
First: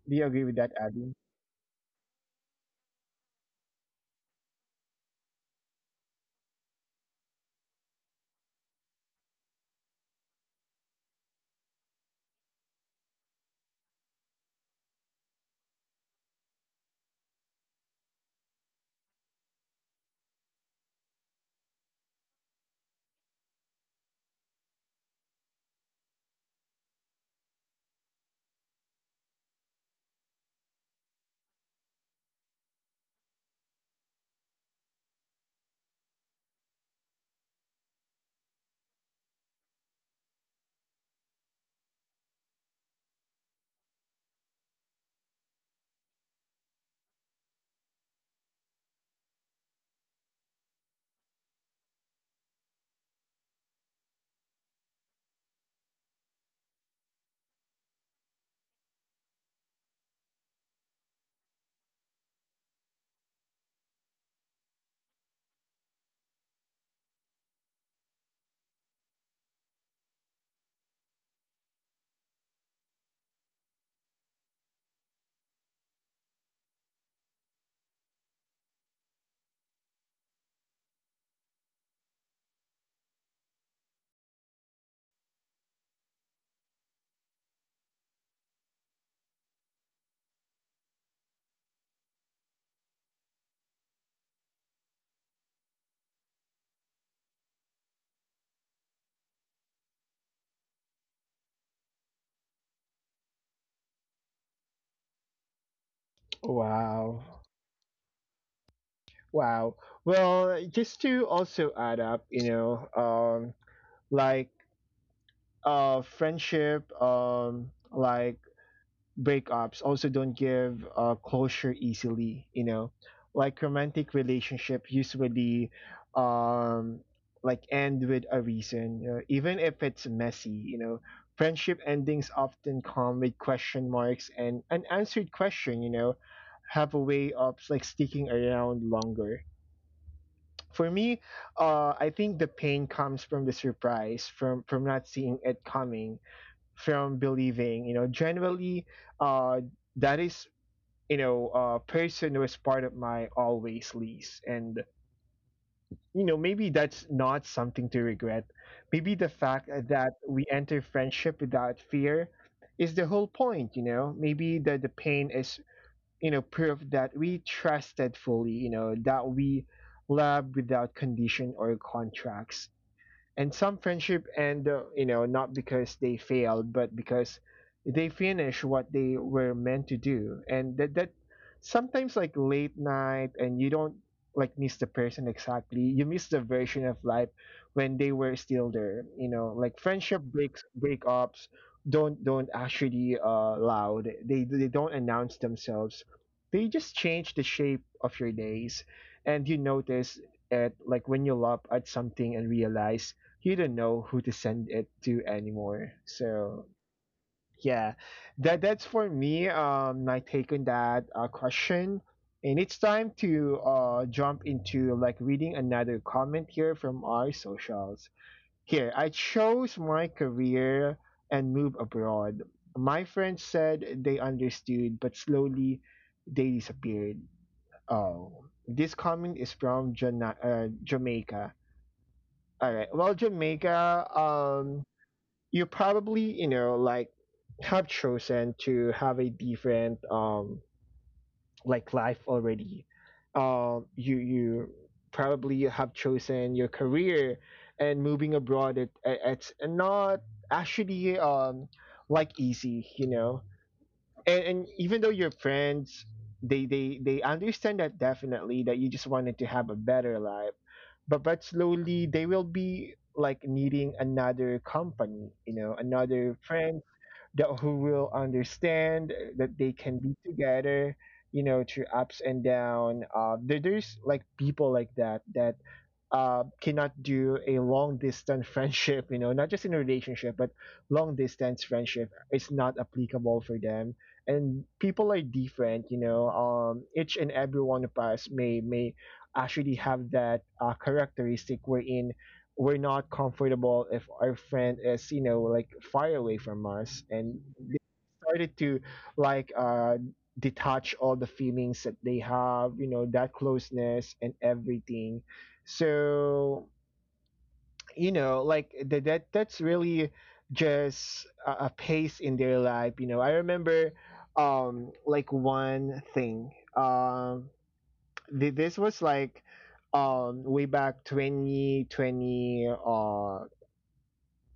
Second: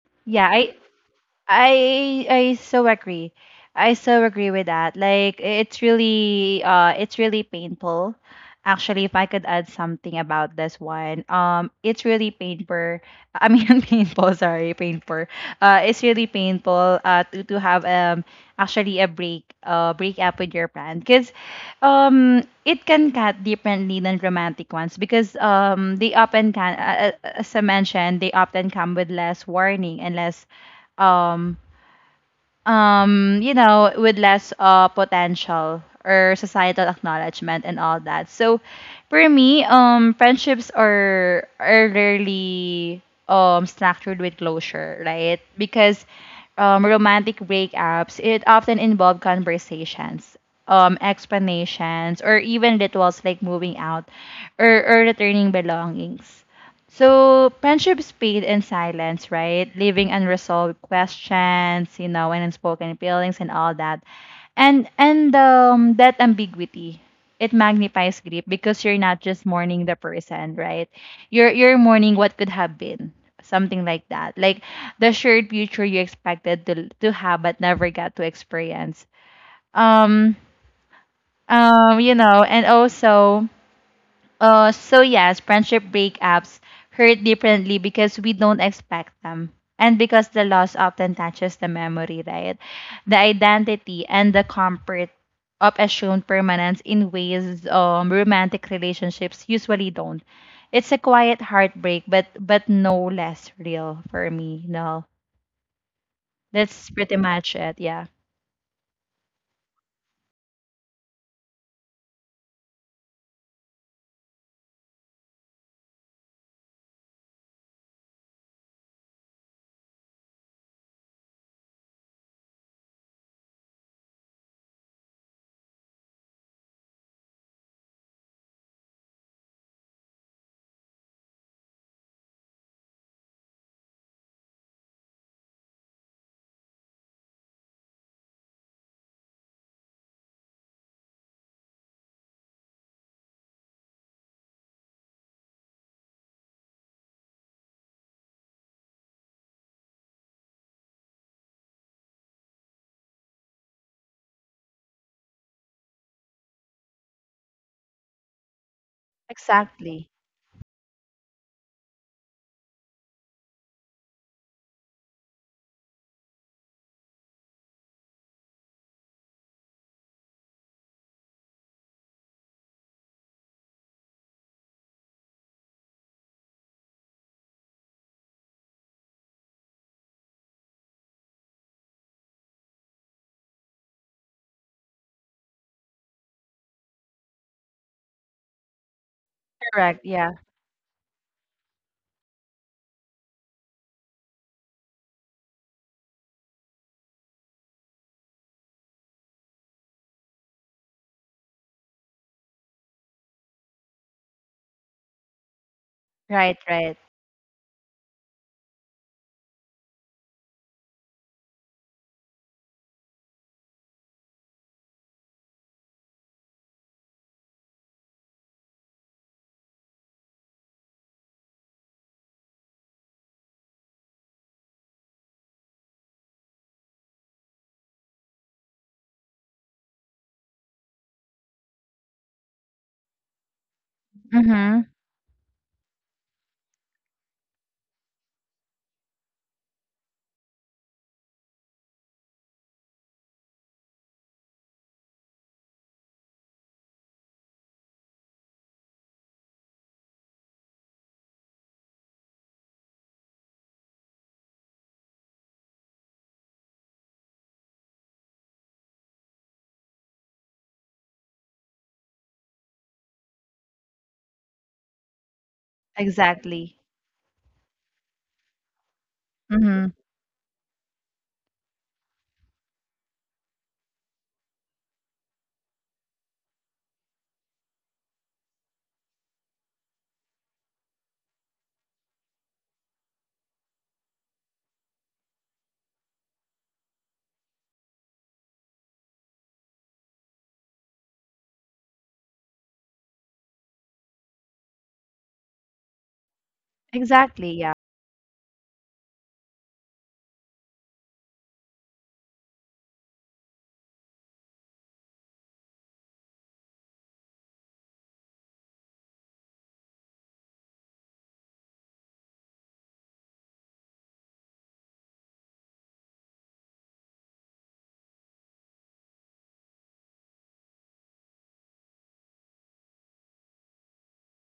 A: Do you agree
B: Yeah,
A: with that,
B: I
A: Abby?
B: I I so agree. I so agree with that. Like it's really painful. Actually, if I could add something about this one, it's really painful. I mean, <laughs> painful. Sorry, painful. It's really painful. To have actually a break up with your plan because, it can cut differently than romantic ones because they often can as I mentioned, they often come with less warning and less um you know, with less potential or societal acknowledgement and all that. So for me, friendships are rarely structured with closure, right? Because romantic breakups, it often involve conversations, explanations or even rituals like moving out, or returning belongings. So friendships paid in silence, right? Leaving unresolved questions, you know, and unspoken feelings and all that. And that ambiguity, it magnifies grief because you're not just mourning the person, right? You're mourning what could have been. Something like that. Like the shared future you expected to have but never got to experience. Um you know, and also so yes, friendship breakups hurt differently because we don't expect them. And because the loss often touches the memory, right? The identity and the comfort of assumed permanence in ways romantic relationships usually don't. It's a quiet heartbreak, but no less real for me. No, that's pretty
A: Wow.
B: much it. Yeah,
A: Wow. Well, just to also add up, like friendship, like breakups also don't give, closure easily, like romantic relationship usually, um like end with a reason, you know, even if it's messy. Friendship endings often come with question marks and unanswered question, you know, have a way of like sticking around longer, for me. I think the pain comes from the surprise, from not seeing it coming, from believing, you know. Generally, uh, that is, you know, a person who is part of my always lease. And you know, maybe that's not something to regret. Maybe the fact
B: exactly.
A: that we enter friendship without fear is the whole point. You know, maybe that the pain is, you know, proof that we trusted fully. You know that we loved without condition or contracts, and some friendship end, you know, not because they failed, but because they finish what they were meant to do. And that sometimes like late night and you don't like miss the person exactly, you miss the version of life when they were still there, you know? Like
B: Correct.
A: friendship
B: Yeah.
A: breaks breakups don't actually, loud, they don't announce themselves. They just change the shape of your days, and you notice at, like, when you love at something and realize you don't know who to send it to anymore.
B: Right.
A: So
B: Right.
A: yeah, that's for me. My take on that, question. And it's time to, jump into like reading another comment here from our socials. Here, I chose my career and move abroad. My friends said they understood, but slowly they disappeared. Oh, this comment is from Jamaica. All right. Well, Jamaica,
B: Mm-hmm.
A: you probably, you know, like have chosen to have a different, like life already. You probably have chosen your career, and moving abroad, it it's not actually, like easy, you know. And even though your friends, they understand that, definitely, that you just wanted to have a better life. But slowly they will be like needing another company, you know, another
B: Exactly.
A: friend that who will understand that they
B: Mm-hmm.
A: can be together, you know, through ups and down. There's like people like that that, cannot do a long distance <laughs> friendship, you know, not just in a relationship, but long distance friendship is not applicable for them. And people are different, you know. Each and every one of us may actually have that, characteristic wherein we're not comfortable if our friend is, you know, like far away from us. And
B: Exactly. Yeah.
A: they started to like, detach all the feelings that they have, you know, that closeness and everything. So you know like that's really just a pace in their life. You know, I remember, like one thing, um this was like, way back 2020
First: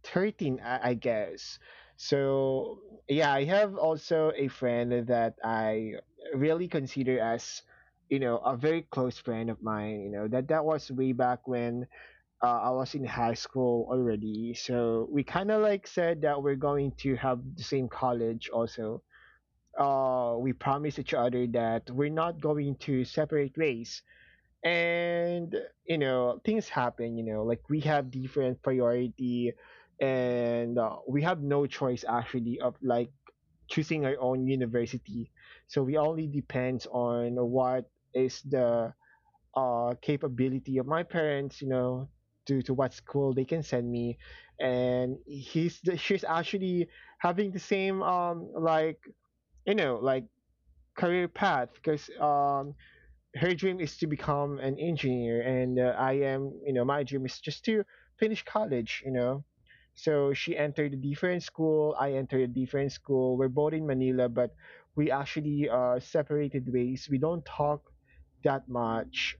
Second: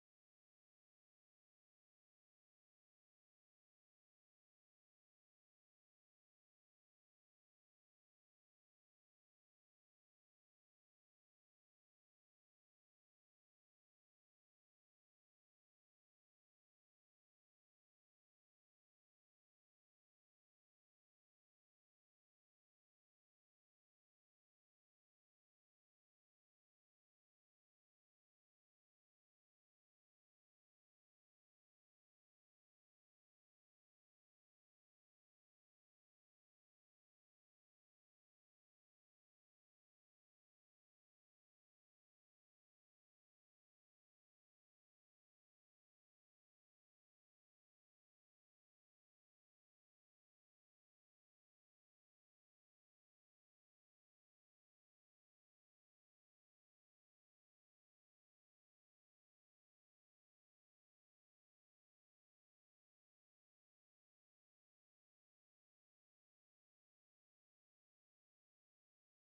A: 13, I guess. So yeah, I have also a friend that I really consider as, you know, a very close friend of mine, you know, that was way back when, I was in high school already, so we kind of like said that we're going to have the same college also. We promised each other that we're not going to separate ways, and you know things happen. You know, like we have different priority. And, we have no choice actually of like choosing our own university. So we only depends on what is the, capability of my parents, you know, to what school they can send me. And she's actually having the same, like, you know, like career path because, her dream is to become an engineer, and, I am, you know, my dream is just to finish college, you know. So she entered a different school. I entered a different school. We're both in Manila, but we actually, separated ways. We don't talk that much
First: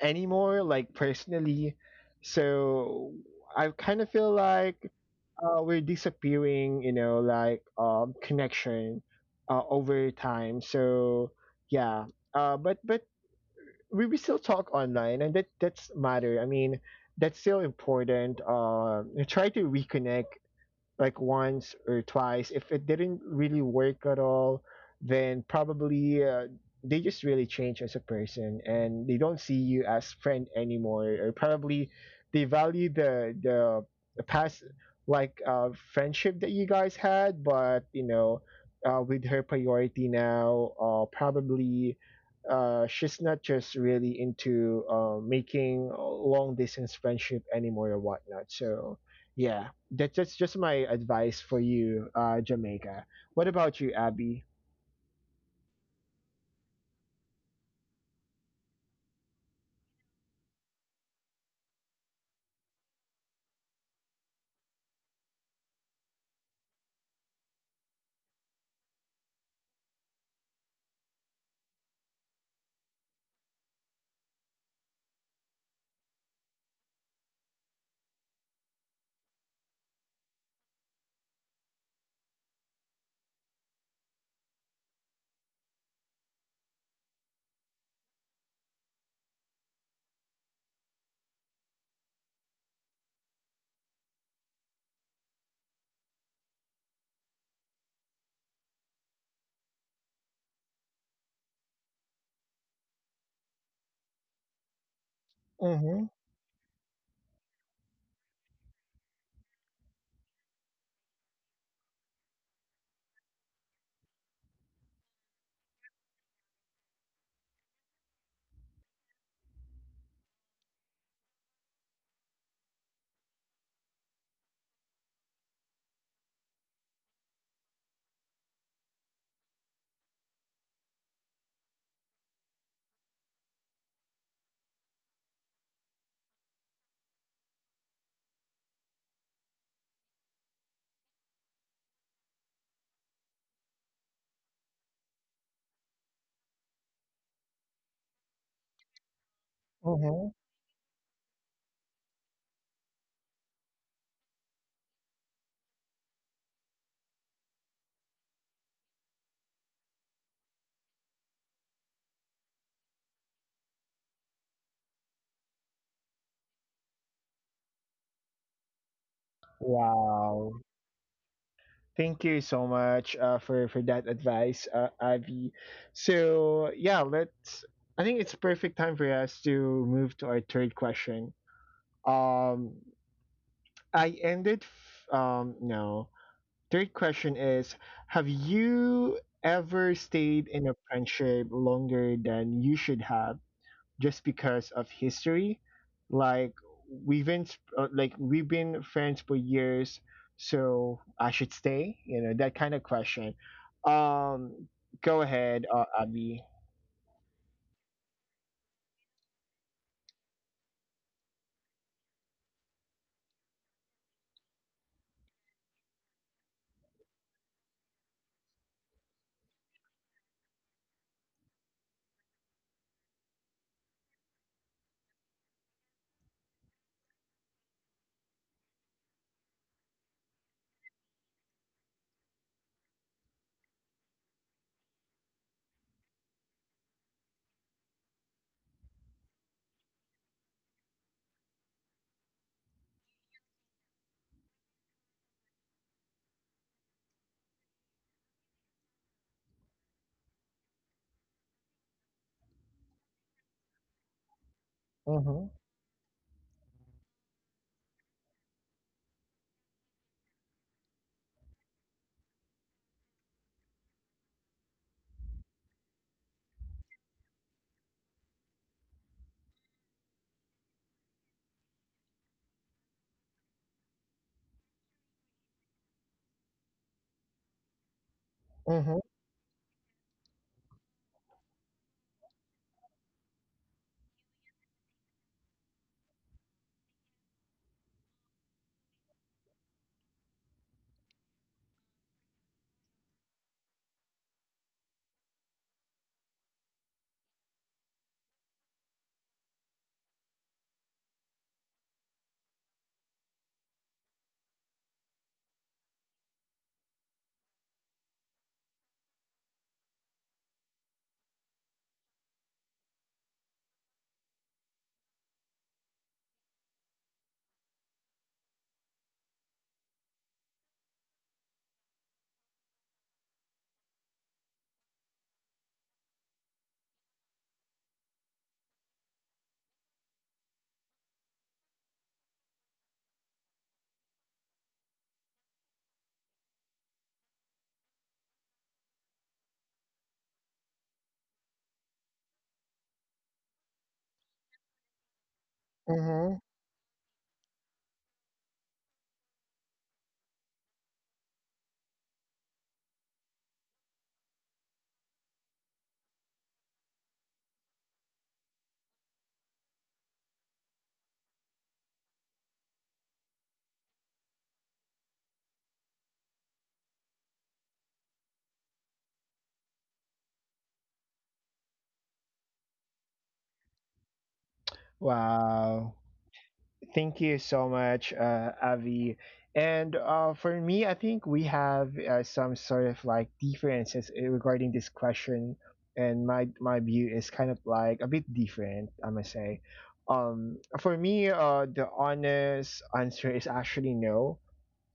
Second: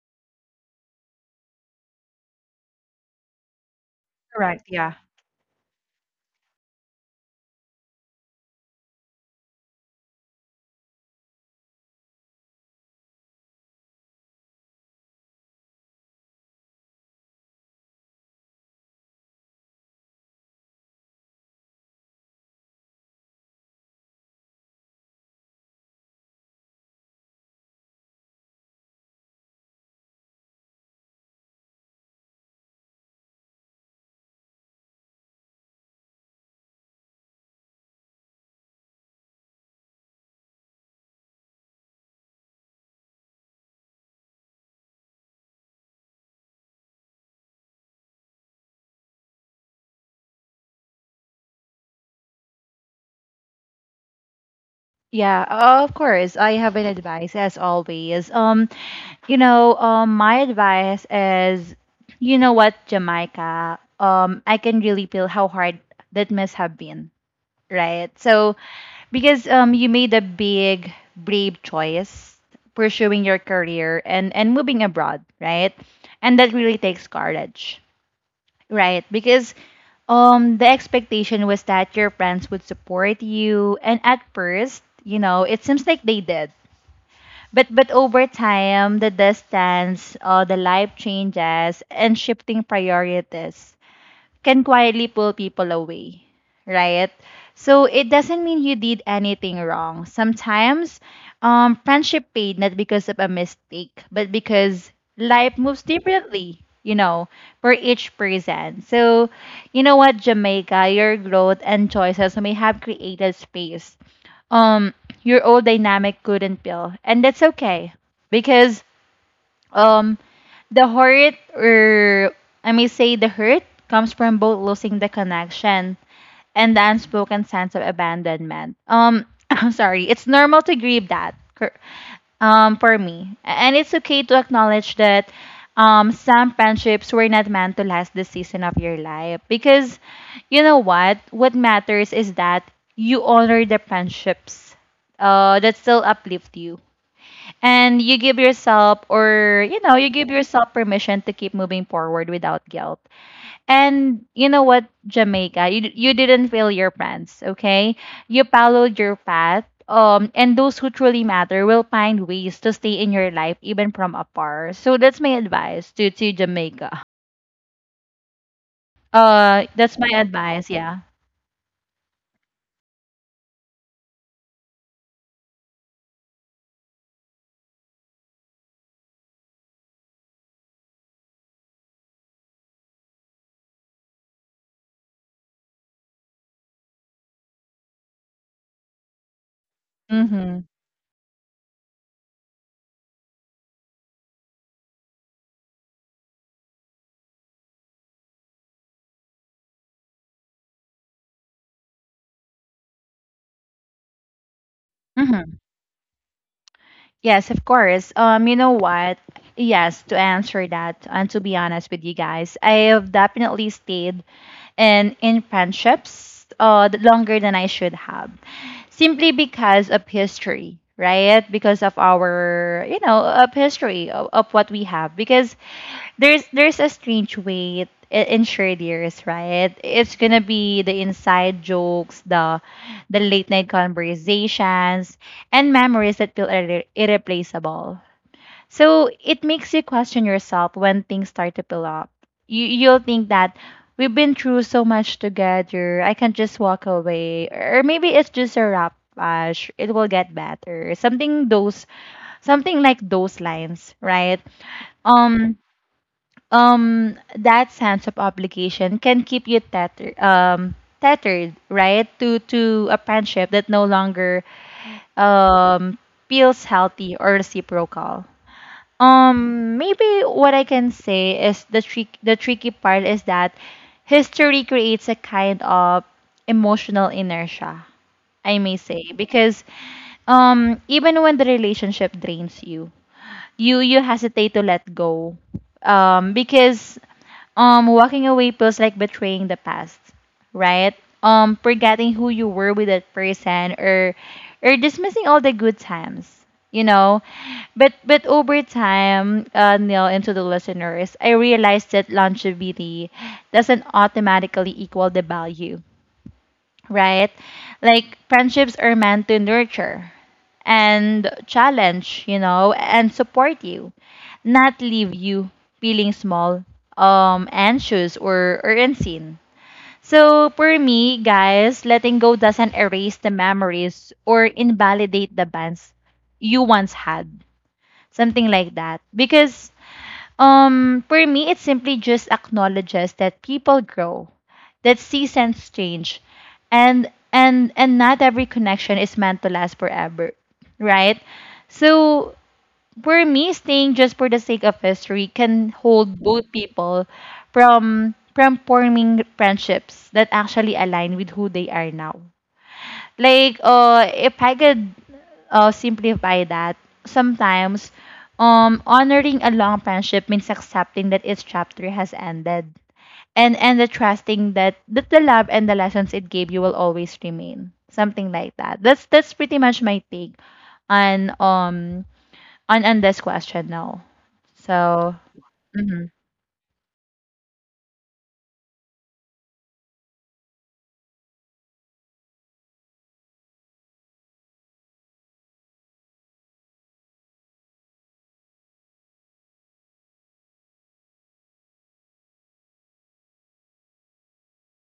A: anymore, like personally. So I kind of feel
B: Correct.
A: like,
B: Yeah.
A: we're disappearing, you know, like, connection, over time. So yeah, but we still talk online, and that's matter. I mean, that's still important. Try to reconnect like once or twice. If it didn't really work at all, then probably, they just really change as a person and they don't see you as friend anymore. Or probably they value the past like, friendship that you guys had, but you know, with her priority now, probably, she's not just really into, making, long distance friendship anymore or whatnot. So yeah, that's just my advice for you, Jamaica. What about you, Abby?
B: Yeah, of course. I have an advice as always. You know, my advice is, you know what, Jamaica. I can really feel how hard that must have been, right? So, because you made a big, brave choice pursuing your career and moving abroad, right? And that really takes courage. Right, because the expectation was that your friends would support you and at first, you know, it seems like they did. But over time, the distance, the life changes and shifting priorities can quietly pull people away, right? So it doesn't mean you did anything wrong. Sometimes friendship paid not because of a mistake, but because life moves
A: Mm-hmm.
B: differently, you know, for each person. So, you know what, Jamaica, your growth and choices may have created space um your old dynamic couldn't build and that's okay because um, the hurt, or I may say the hurt, comes from both losing the connection and the unspoken sense of abandonment. <coughs> <clears throat> I'm sorry. It's normal to grieve that. For me. And it's okay to acknowledge that some friendships were not meant to last the season of your life. Because you know what? What matters is that you honor the friendships that still uplift you and you give yourself, or you know, you
A: Mm-hmm.
B: give yourself permission to keep moving forward without guilt. And you know what, Jamaica, you didn't fail your plans, okay? You followed your path, and those who truly matter will find ways to stay in your life even from afar. So that's my advice to Jamaica. That's my
A: Wow.
B: advice, yeah.
A: Thank you so much, for that advice, Abby. So yeah, let's. I think it's perfect time for us to move to our third question. Um, I ended. No. Third question is: Have you ever stayed
B: Mm-hmm.
A: in a friendship longer than you should have? Just because of history. Like we've been like we've been friends for years, so I should stay. You know that kind of question. Um, go
B: Mm-hmm.
A: ahead, Abby.
B: Yes, of course. You know what? Yes, to answer that, and to be honest with you guys, I have definitely stayed and in friendships longer than I should have, simply because of history, right? Because of our, you know, of history of what we have. Because there's a strange weight in shared years, right? It's gonna be the inside jokes, the late night conversations, and memories that feel irreplaceable. So it makes you question yourself when things start to build up. You'll think that we've been through so much together. I can just walk away, or maybe it's just a wrap. Ash. It will get better. Something those, something like those lines, right?
A: Mm-hmm.
B: Um, that sense of obligation can keep you tethered, tethered, right, to a friendship that no longer, um, feels healthy or reciprocal. Maybe what I can say is the tricky part is that history creates a kind of emotional inertia, I may
A: Mm-hmm.
B: say, because even when the relationship drains you, you hesitate to let go because walking away feels like betraying the past, right? Forgetting who you were with that person, or dismissing all the good times, you know. But over time, Neil and to the listeners, I realized that longevity doesn't automatically equal the value, right? Like friendships are meant to nurture and challenge, you know, and support you, not leave you feeling small, anxious or unseen. So for me, guys, letting go doesn't erase the memories or invalidate the bonds you once had. Something like that. Because for me, it simply just acknowledges that people grow, that seasons change, and not every connection is meant to last forever, right? So for me, staying just for the sake of history can hold
A: Mm-hmm.
B: both people from forming friendships that actually align with who they are now. Like, if I could simplify that, sometimes honoring a long friendship means accepting that its chapter has ended and the trusting that the love and the lessons it gave you will always remain. Something like that. That's pretty much my take on um on this question now. So
A: Wow. Thank you so much, Avi. And, for me, I think we have, some sort of like differences, eh, regarding this question, and my view is kind of like a bit different. I must say, for me, the honest answer is actually no.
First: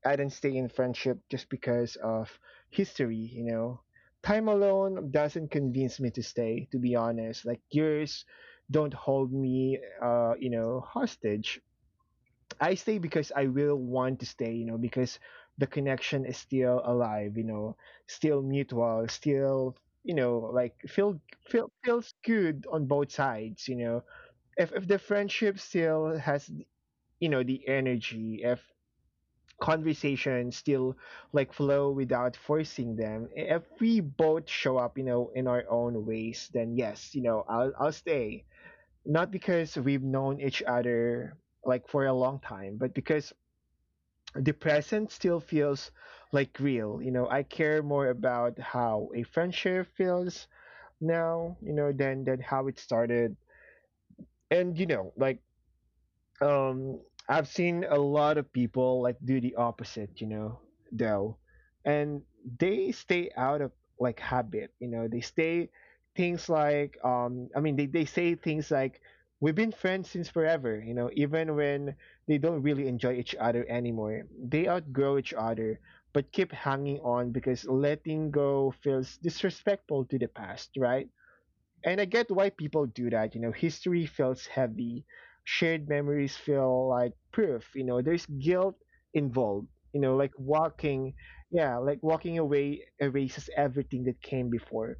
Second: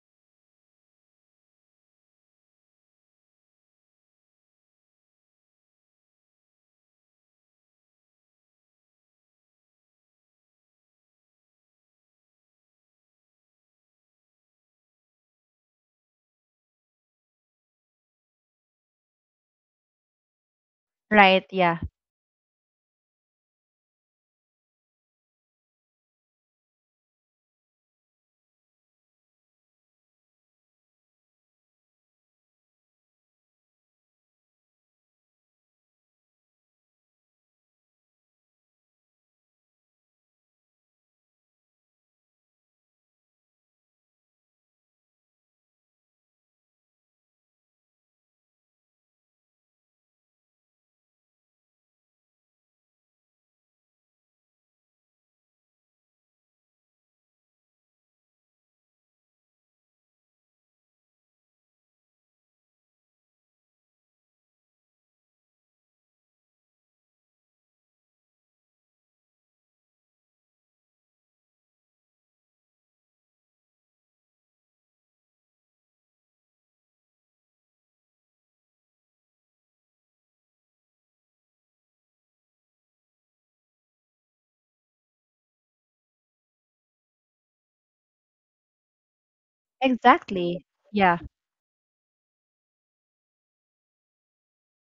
A: I didn't stay in friendship just because of history. You know, time alone doesn't convince me to stay. To be honest, like years don't hold me, you know, hostage. I stay because I will want to stay, you know, because the connection is still alive, you know, still mutual, still, you know, like
B: right, yeah.
A: feels good on both sides, you know. If the friendship still has, you know, the energy, if conversations still like flow without forcing them, if we both show up, you know, in our own ways, then yes, you know, I'll stay. Not because we've known each other like for a long time, but because the present still feels like real. You know, I care more about how a friendship feels now, you know, than how it started. And you know, like, um I've seen a lot of people like do the opposite, you know, though. And they stay out of like habit, you know, they stay things like, I mean they say things like, we've been friends since forever, you know, even when they don't really enjoy each other anymore. They outgrow each other but keep hanging on because letting go feels disrespectful to the past, right? And I get why people do that. You know, history feels heavy, shared memories feel like proof. You know, there's guilt involved. You know, like
B: Exactly, yeah.
A: yeah, like walking away erases everything that came before.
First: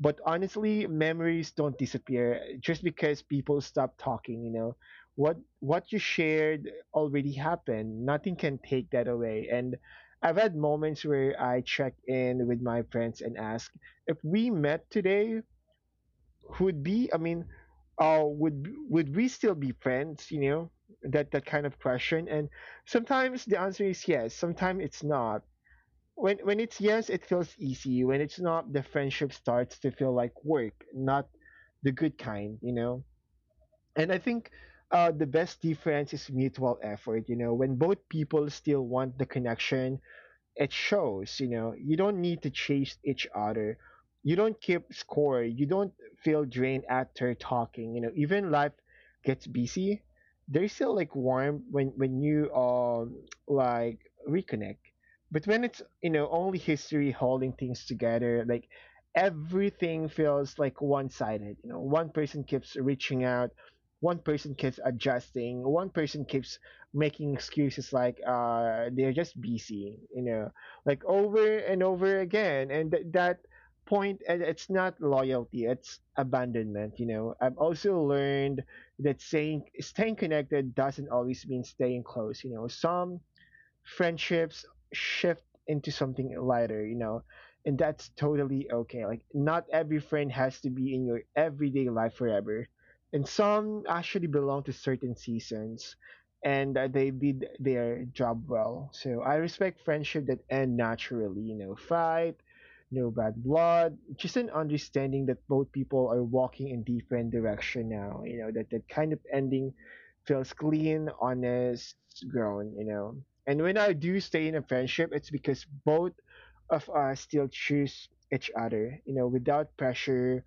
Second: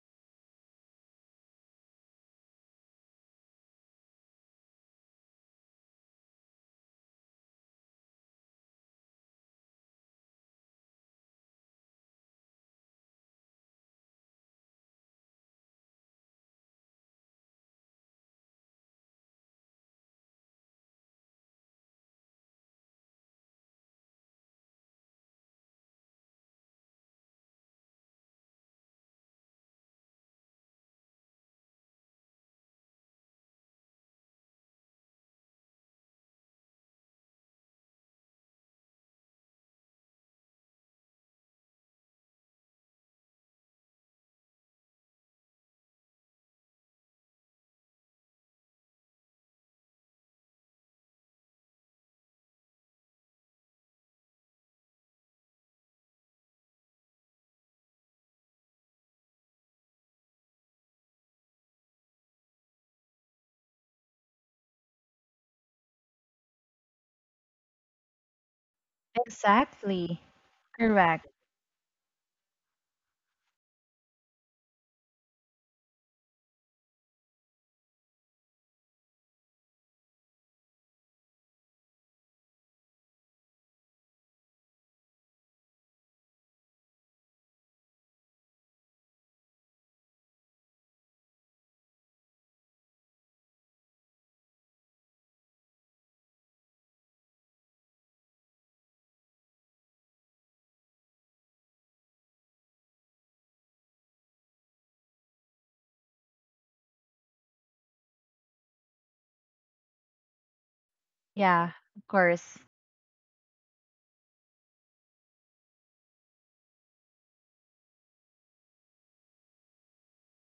A: But honestly, memories don't disappear just because people stop talking. You know, what you shared already happened. Nothing can take that away. And I've had moments where I check in with my friends and ask, if we met today, would be would we still be friends? That kind of question. And sometimes the answer is yes, sometimes it's not. When it's yes, it feels easy. When it's not, the friendship starts to feel like work, not the good kind. And I think, the best difference is mutual effort. When both people still want the connection, it shows. You don't need to chase each other. You don't keep score. You don't feel drained after talking. Even life gets busy, there's still like warm when you like reconnect. But when it's, only history holding things together, like everything feels like one-sided. One person keeps reaching out, one person keeps adjusting, one person keeps making excuses, like, they're just busy
B: Exactly,
A: you know like,
B: correct,
A: over and over again. And that point, and it's not loyalty, it's abandonment. I've also learned that saying staying connected doesn't always mean staying close. Some friendships shift into something lighter, and that's totally okay. Like, not every friend has to be in your everyday life forever, and some actually belong to certain seasons, and they did their job well. So I respect friendship that end naturally, fight. No bad blood, just an understanding that both people are walking in different direction now. That kind of ending feels clean,
B: yeah,
A: honest,
B: of course,
A: grown. And when I do stay in a friendship, it's because both of us still choose each other, without pressure,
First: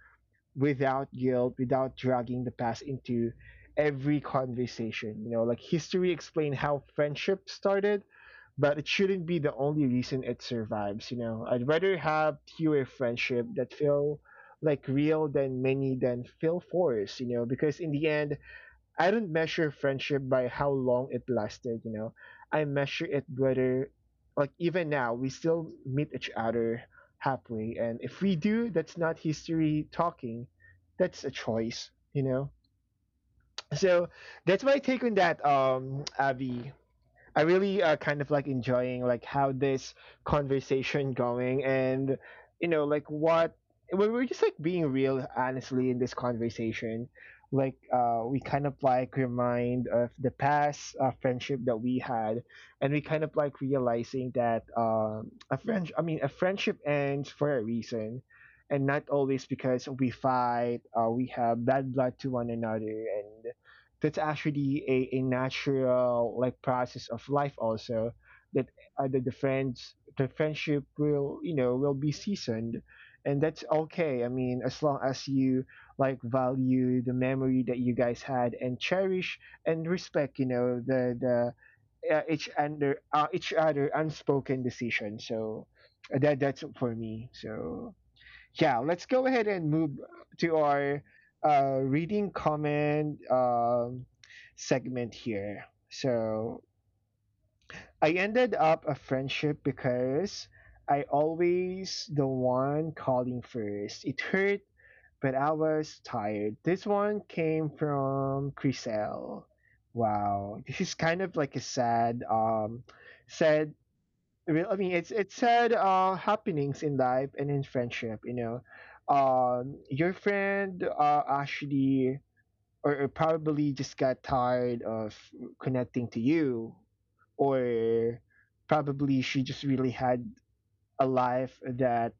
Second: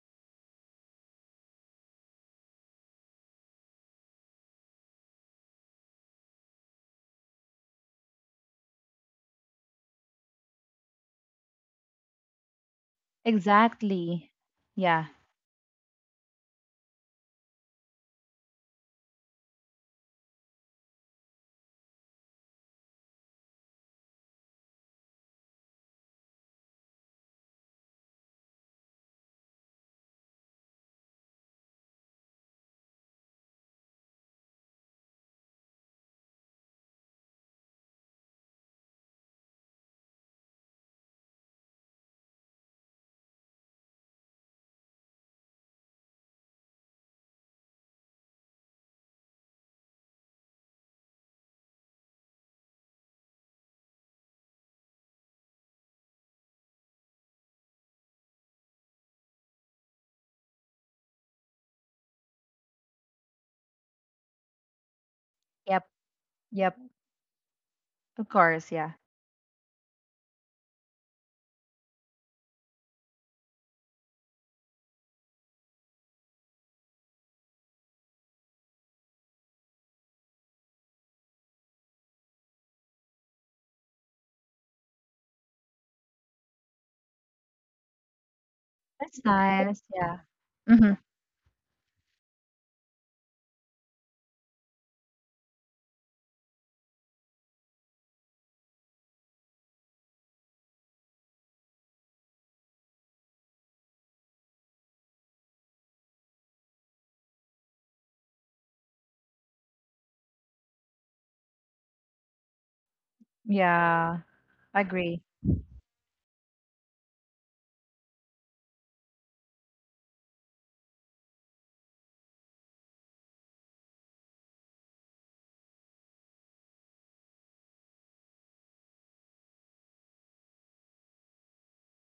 A: without guilt, without dragging the past into every conversation. Like history explained how friendship started, but it shouldn't be the only reason it survives. I'd rather have fewer friendship that feel
B: exactly,
A: like
B: yeah.
A: real, than many than feel forced. Because in the end, I don't measure friendship by how long it lasted. I measure it whether, like, even now, we still meet each other halfway. And if we do, that's not history talking, that's a choice. So that's my take on that, Abby. I really kind of like enjoying like how this conversation going. And like, what we're just like being real honestly in this conversation, like, we kind of like remind of the past friendship that we had. And we kind of like realizing that a friend I mean, a friendship ends for a reason, and not always because we fight. We have bad blood to one another, and that's actually a
B: Yep,
A: natural like
B: yep,
A: process of life also,
B: of
A: that
B: course, yeah.
A: the friendship will, will be seasoned, and that's okay. I mean, as long as you like value the memory that you guys had, and cherish and respect, the each under each other unspoken decision. So that's for me. So yeah, let's
B: That's
A: go ahead and
B: nice,
A: move
B: yeah.
A: to
B: Mhm,
A: our reading comment segment here. So I ended up a friendship because I always the one calling first. It hurt, but I was tired. This one came from Chriselle. Wow, this is kind of like a sad, sad
B: yeah,
A: real.
B: agree.
A: It said happenings in life and in friendship. Your friend actually, or probably just got tired of connecting to you, or probably she just really had a life that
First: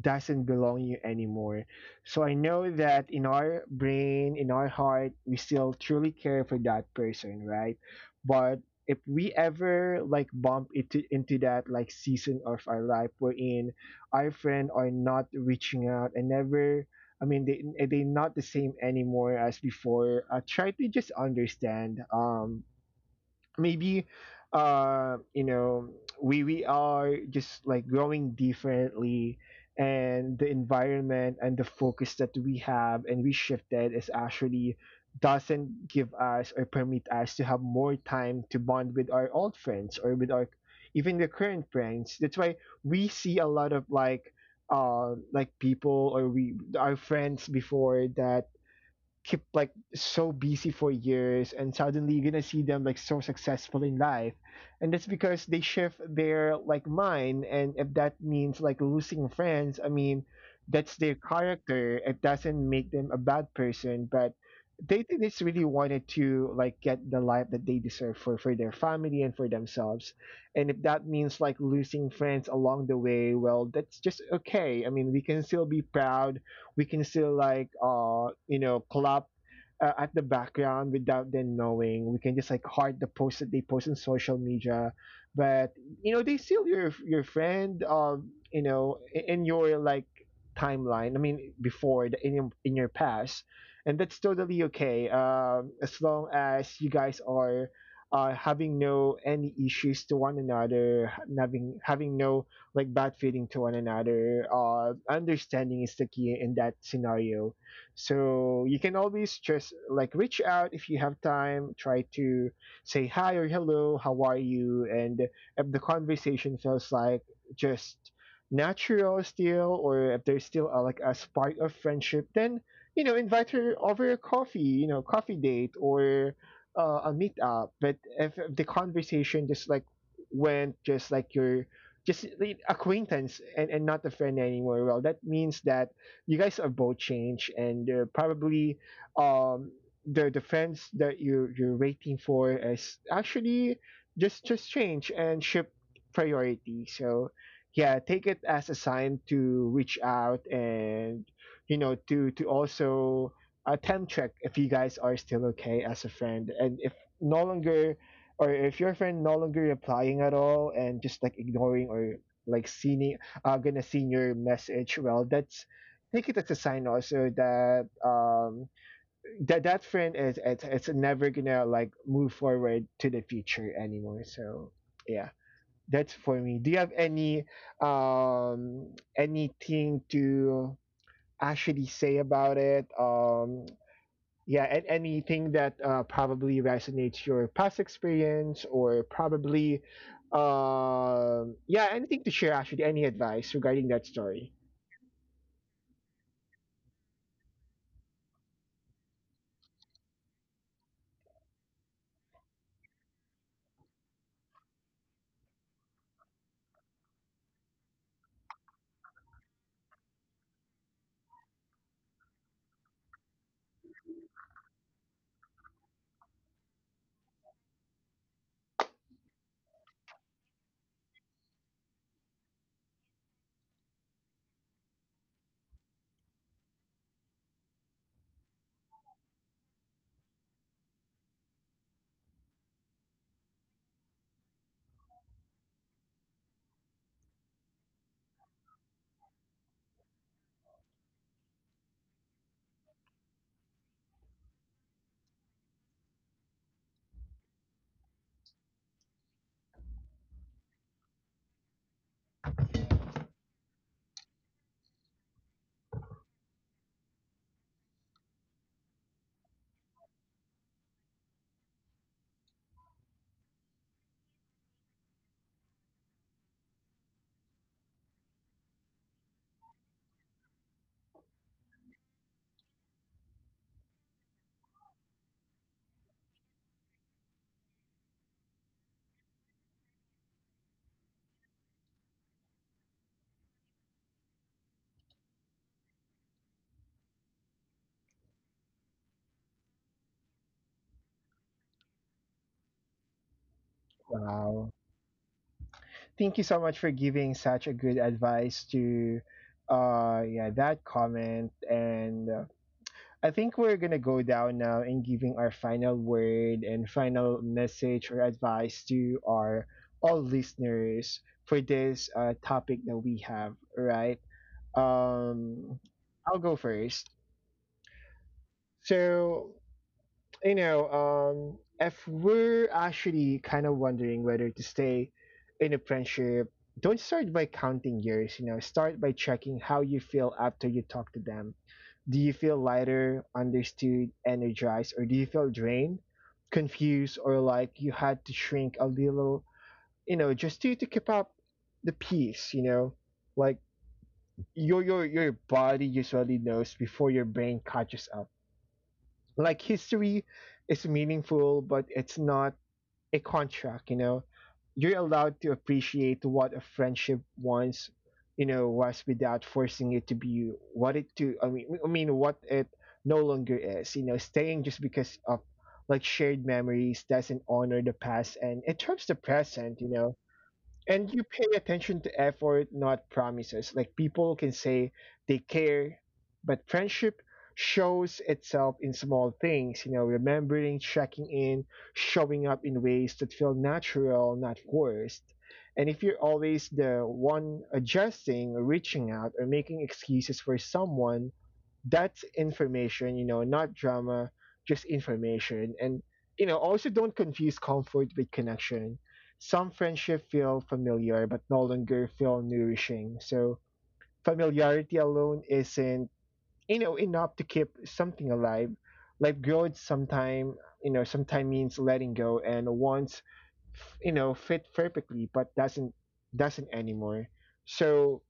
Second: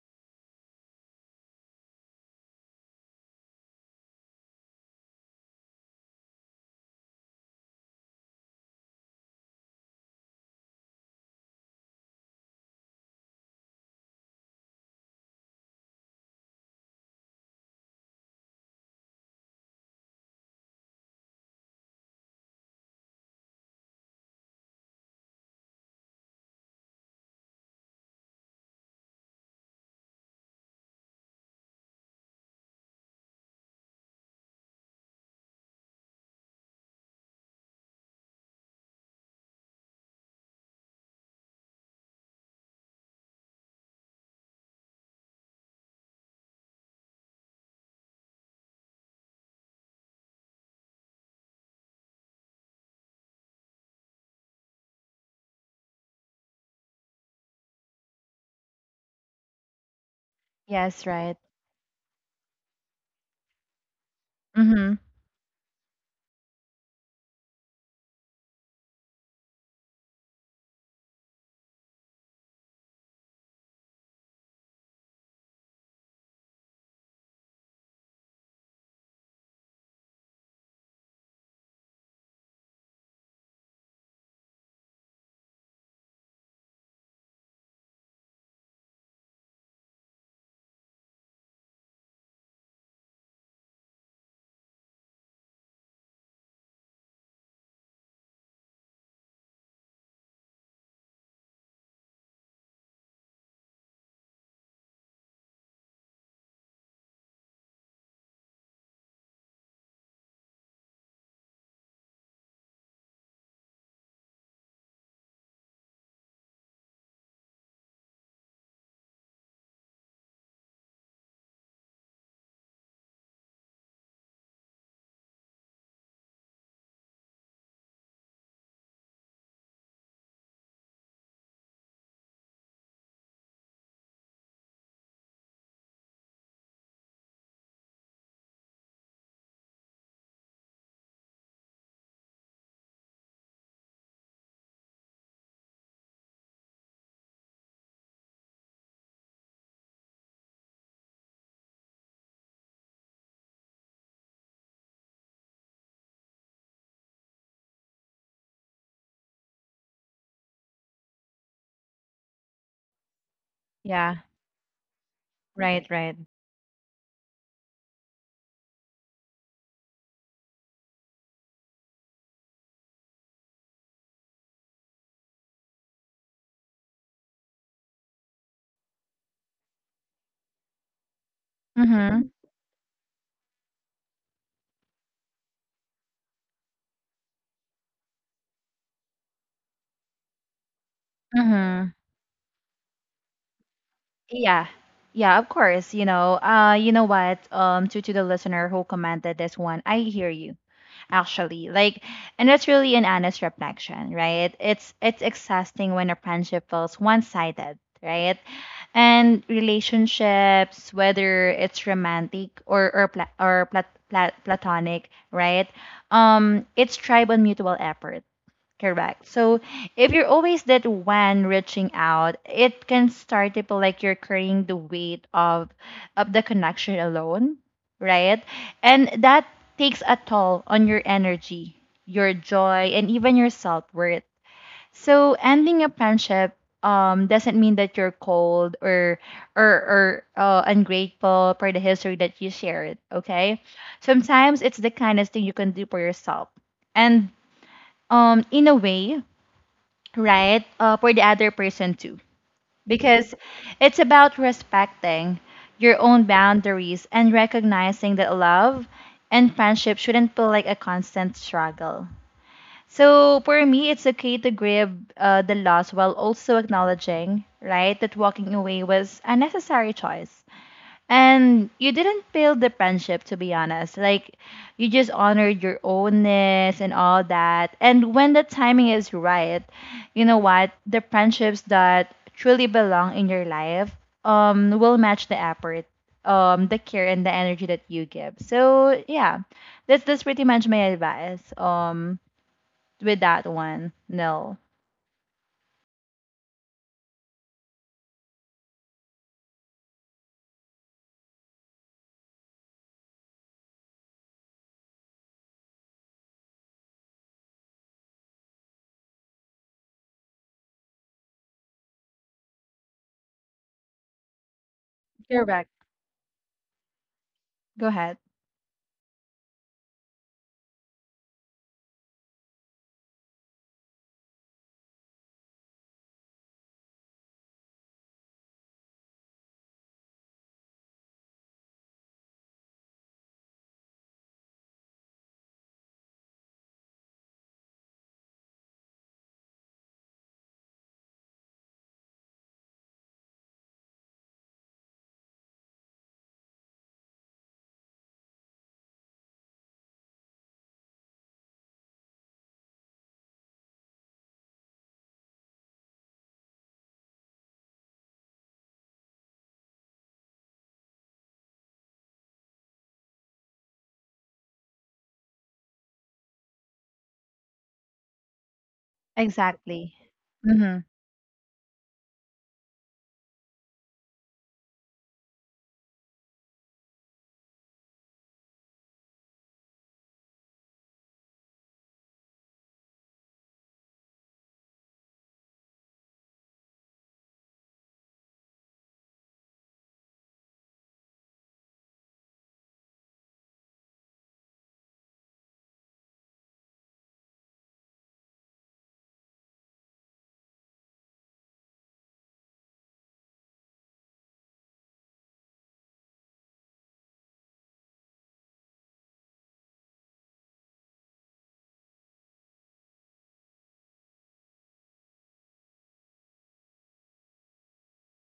A: doesn't belong you anymore. So I know that in our brain, in our heart, we still truly care for that person, right? But if we ever like bump into that like season of our life wherein our friend are not reaching out, and never, I mean, they're not the same anymore as before. Try to just understand. Maybe uh you know we are just like growing differently, and the environment and the focus that we have and we shifted is actually doesn't give us or permit us to have more time to bond with our old friends, or with our even the current friends. That's why we see a lot of like, like, people, or we our friends before, that keep like so busy for years, and suddenly you're gonna see them like so successful in life. And that's because they shift their like mind. And if that means like losing friends, I mean, that's
B: Yes,
A: their
B: right.
A: character. It doesn't make them a bad person, but
B: Mhm,
A: they just really wanted to like get the life that they deserve for their family and for themselves. And if that means like losing friends along the way, well, that's just okay. I mean, we can still be proud. We can still like, clap, at the background without them knowing. We can just like heart the post that they post on social media, but they still your friend. In your like timeline. I mean, before in your past, and that's totally okay. As long as you guys are. Having no any issues to one another, having no like bad feeling to one another. Understanding is the key in that scenario. So you can always just like reach out if you have time. Try to say hi or hello, how are you? And if the conversation feels like just natural still, or if there's still like a spark of friendship, then invite her over a coffee, coffee date, or a meetup. But if the conversation just like went just like your just like, acquaintance, and not a friend anymore. Well, that means that you guys are both changed, and probably, um the friends that you're waiting for is actually just change and shift priority. So yeah, take it as a sign to reach out, and, to also attempt check if you guys are still okay as a friend. And if no longer, or if your friend no longer replying at all, and just like ignoring, or like seeing
B: yeah,
A: your message, well, that's,
B: right, right.
A: take it as a sign also that that friend is it's never gonna like move forward to the future anymore. So yeah, that's for me. Do you have any, um anything to actually say
B: Mhm,
A: about it? Yeah, and anything that probably resonates your past experience, or probably, yeah,
B: mhm.
A: anything to share? Actually, any advice regarding that story?
B: Yeah, yeah, of course. You know what? To the listener who commented this one, I hear you. Actually, like, and that's really an honest reflection, right? It's exhausting when a friendship feels one-sided, right? And relationships, whether it's romantic or platonic, right, it's tribe on mutual effort. Correct. So if you're always that one reaching out, it can start to feel like you're carrying the weight of the connection alone, right? And that takes a toll on your energy, your joy, and even your self-worth. So ending a friendship doesn't mean that you're cold or or or ungrateful for the history that you shared, okay? Sometimes it's the kindest thing you can do for yourself. And in a way, right? For the other person too. Because it's about respecting your own boundaries and recognizing that love and friendship shouldn't feel like a constant struggle. So for me, it's okay to grieve the loss while also acknowledging, right, that walking away was a necessary choice. And you didn't fail the friendship, to be honest. Like, you just honored your ownness and all that. And when the timing is right, you know what? The friendships that truly belong in your life will match the effort, the care, and the energy that you give. So, yeah, that's pretty much my advice with that one. No,
A: Wow, thank you so much for giving such a good advice to, yeah, that comment. And I think we're gonna go down now in giving our final word and final message or advice to our all listeners for this topic that we have, right?
B: Correct.
A: Um, I'll go first.
B: Go ahead.
A: So, you know, um, if we're actually kind of wondering whether to stay in a friendship, don't start by counting years. Start by checking how you feel after you talk to them. Do you feel lighter, understood, energized? Or do you feel drained, confused, or like you had to shrink a little, just to keep up the pace? Like, your body usually knows before your brain catches up. Like history is meaningful, but it's not a contract, you know. You're allowed to appreciate what a friendship once, was, without forcing it to be what it to I mean what it no longer is. Staying just because of like shared memories doesn't honor the past, and it turns the present.
B: Exactly. Mm-hmm.
A: And you pay attention to effort, not promises. Like, people can say they care, but friendship shows itself in small things, remembering, checking in, showing up in ways that feel natural, not forced. And if you're always the one adjusting, reaching out, or making excuses for someone, that's information, not drama, just information. And, also don't confuse comfort with connection. Some friendship feel familiar but no longer feel nourishing. So familiarity alone isn't, enough to keep something alive. Like growth sometime, sometime means letting go. And once, fit perfectly, but doesn't anymore. So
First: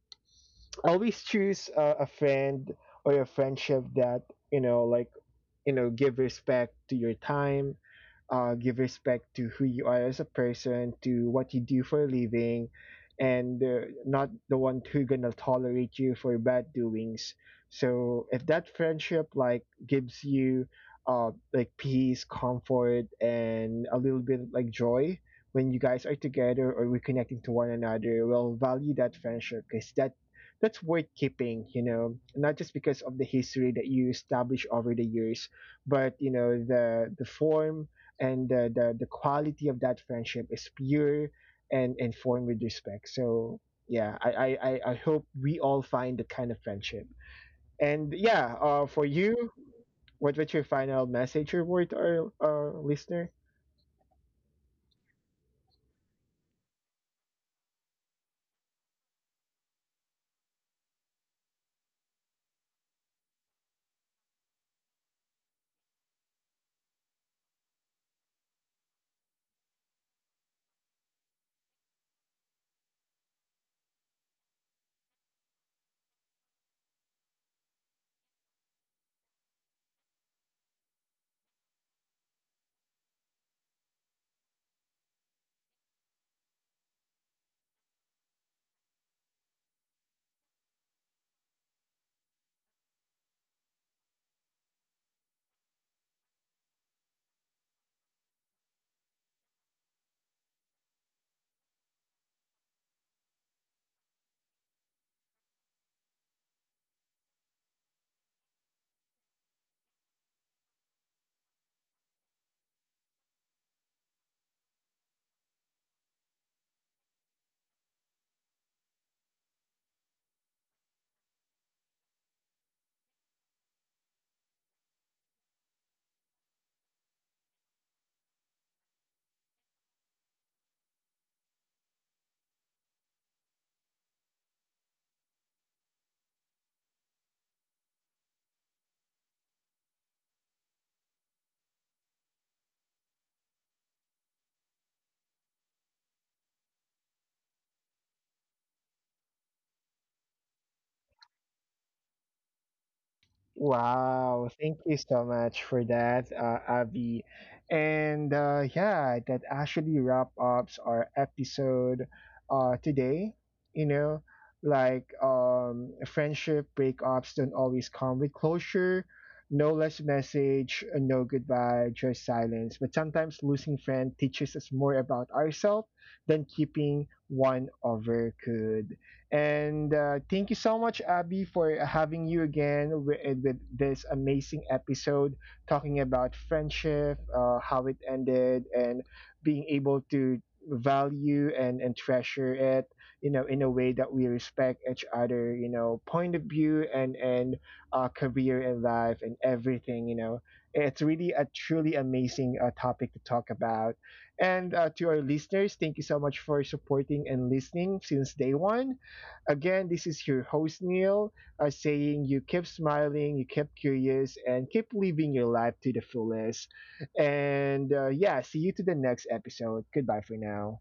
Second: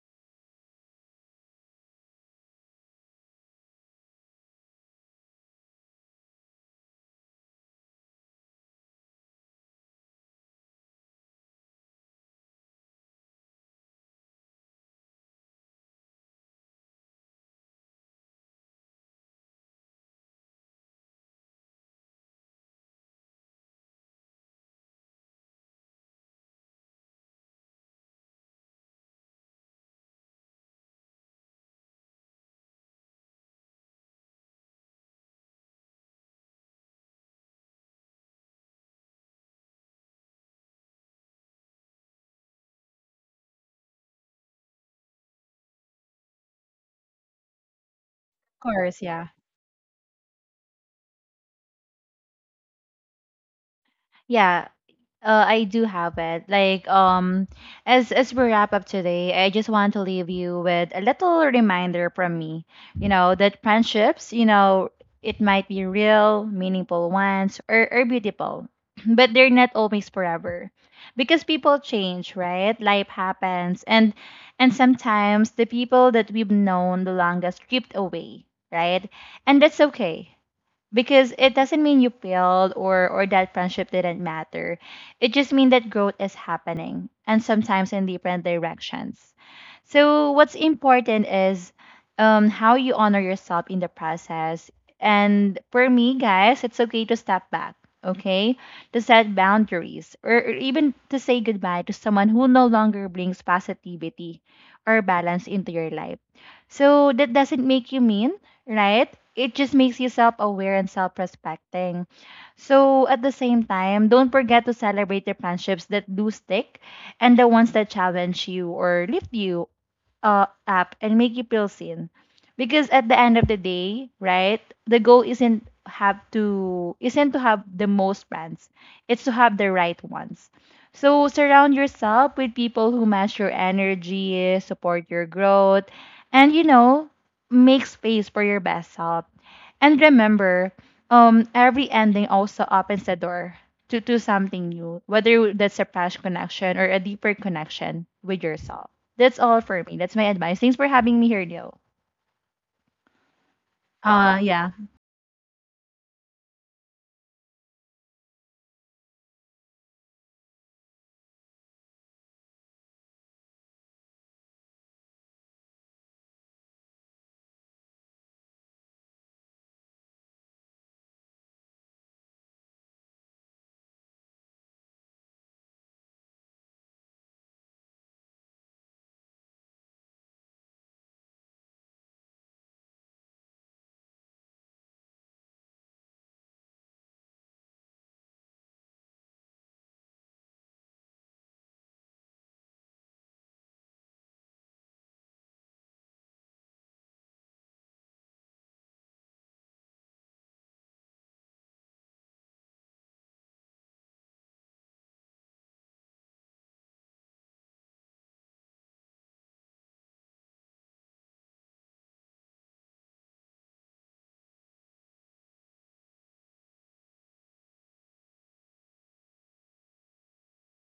A: always choose a friend or a friendship that, like, give respect to your time, give respect to who you are as a person, to what you do for a living, and not the one who gonna tolerate you for bad doings. So if that friendship like gives you like peace, comfort, and a little bit like joy when you guys are together or reconnecting to one another, well, value that friendship, because that's worth keeping, not just because of the history that you establish over the years, but, the form and the quality of that friendship is pure, and formed with respect. So yeah, I hope we all find that kind of friendship. And yeah,
B: Of course,
A: for
B: yeah.
A: you, what's your final message or word to our listener?
B: Yeah, I do have it. Like, as we wrap up today, I just want to leave you with a little reminder from me. You know that friendships, you know, it might be real, meaningful ones, or beautiful, <clears throat> but they're not always forever, because people change, right? Life happens, and sometimes the people that we've known the longest drift away, right? And that's okay because it doesn't mean you failed or that friendship didn't matter. It just means that growth is happening and sometimes in different directions. So what's important is how you honor yourself in the process. And for me, guys, it's okay to step back, okay? To set boundaries, or even to say goodbye to someone who no longer brings positivity or balance into your life. So that doesn't make you mean, right? It just makes you self aware and self respecting. So, at the same time, don't forget to celebrate the friendships that do stick and the ones that challenge you or lift you up and make you feel seen. Because at the end of the day, right, the goal isn't to have the most friends. It's to have the right ones. So surround yourself with people who match your energy, support your growth, and you know, make space for your best self. And remember, every ending also opens the door to do something new, whether that's a past connection or a deeper connection with yourself. That's all for me. That's my advice. Thanks for having me here, Leo.
A: Wow,
B: Yeah.
A: thank you so much for that, Abby. And yeah, that actually wrap ups our episode today. You know, like, friendship breakups don't always come with closure, no less message, no goodbye, just silence. But sometimes losing friend teaches us more about ourselves than keeping one over could. And thank you so much, Abby, for having you again with this amazing episode talking about friendship, how it ended, and being able to value and treasure it, in a way that we respect each other, point of view, and career and life and everything. It's really a truly amazing topic to talk about. And to our listeners, thank you so much for supporting and listening since day one. Again, this is your host, Neil, saying you keep smiling, you keep curious, and keep living your life to the fullest. And yeah, see you to the next episode. Goodbye for now.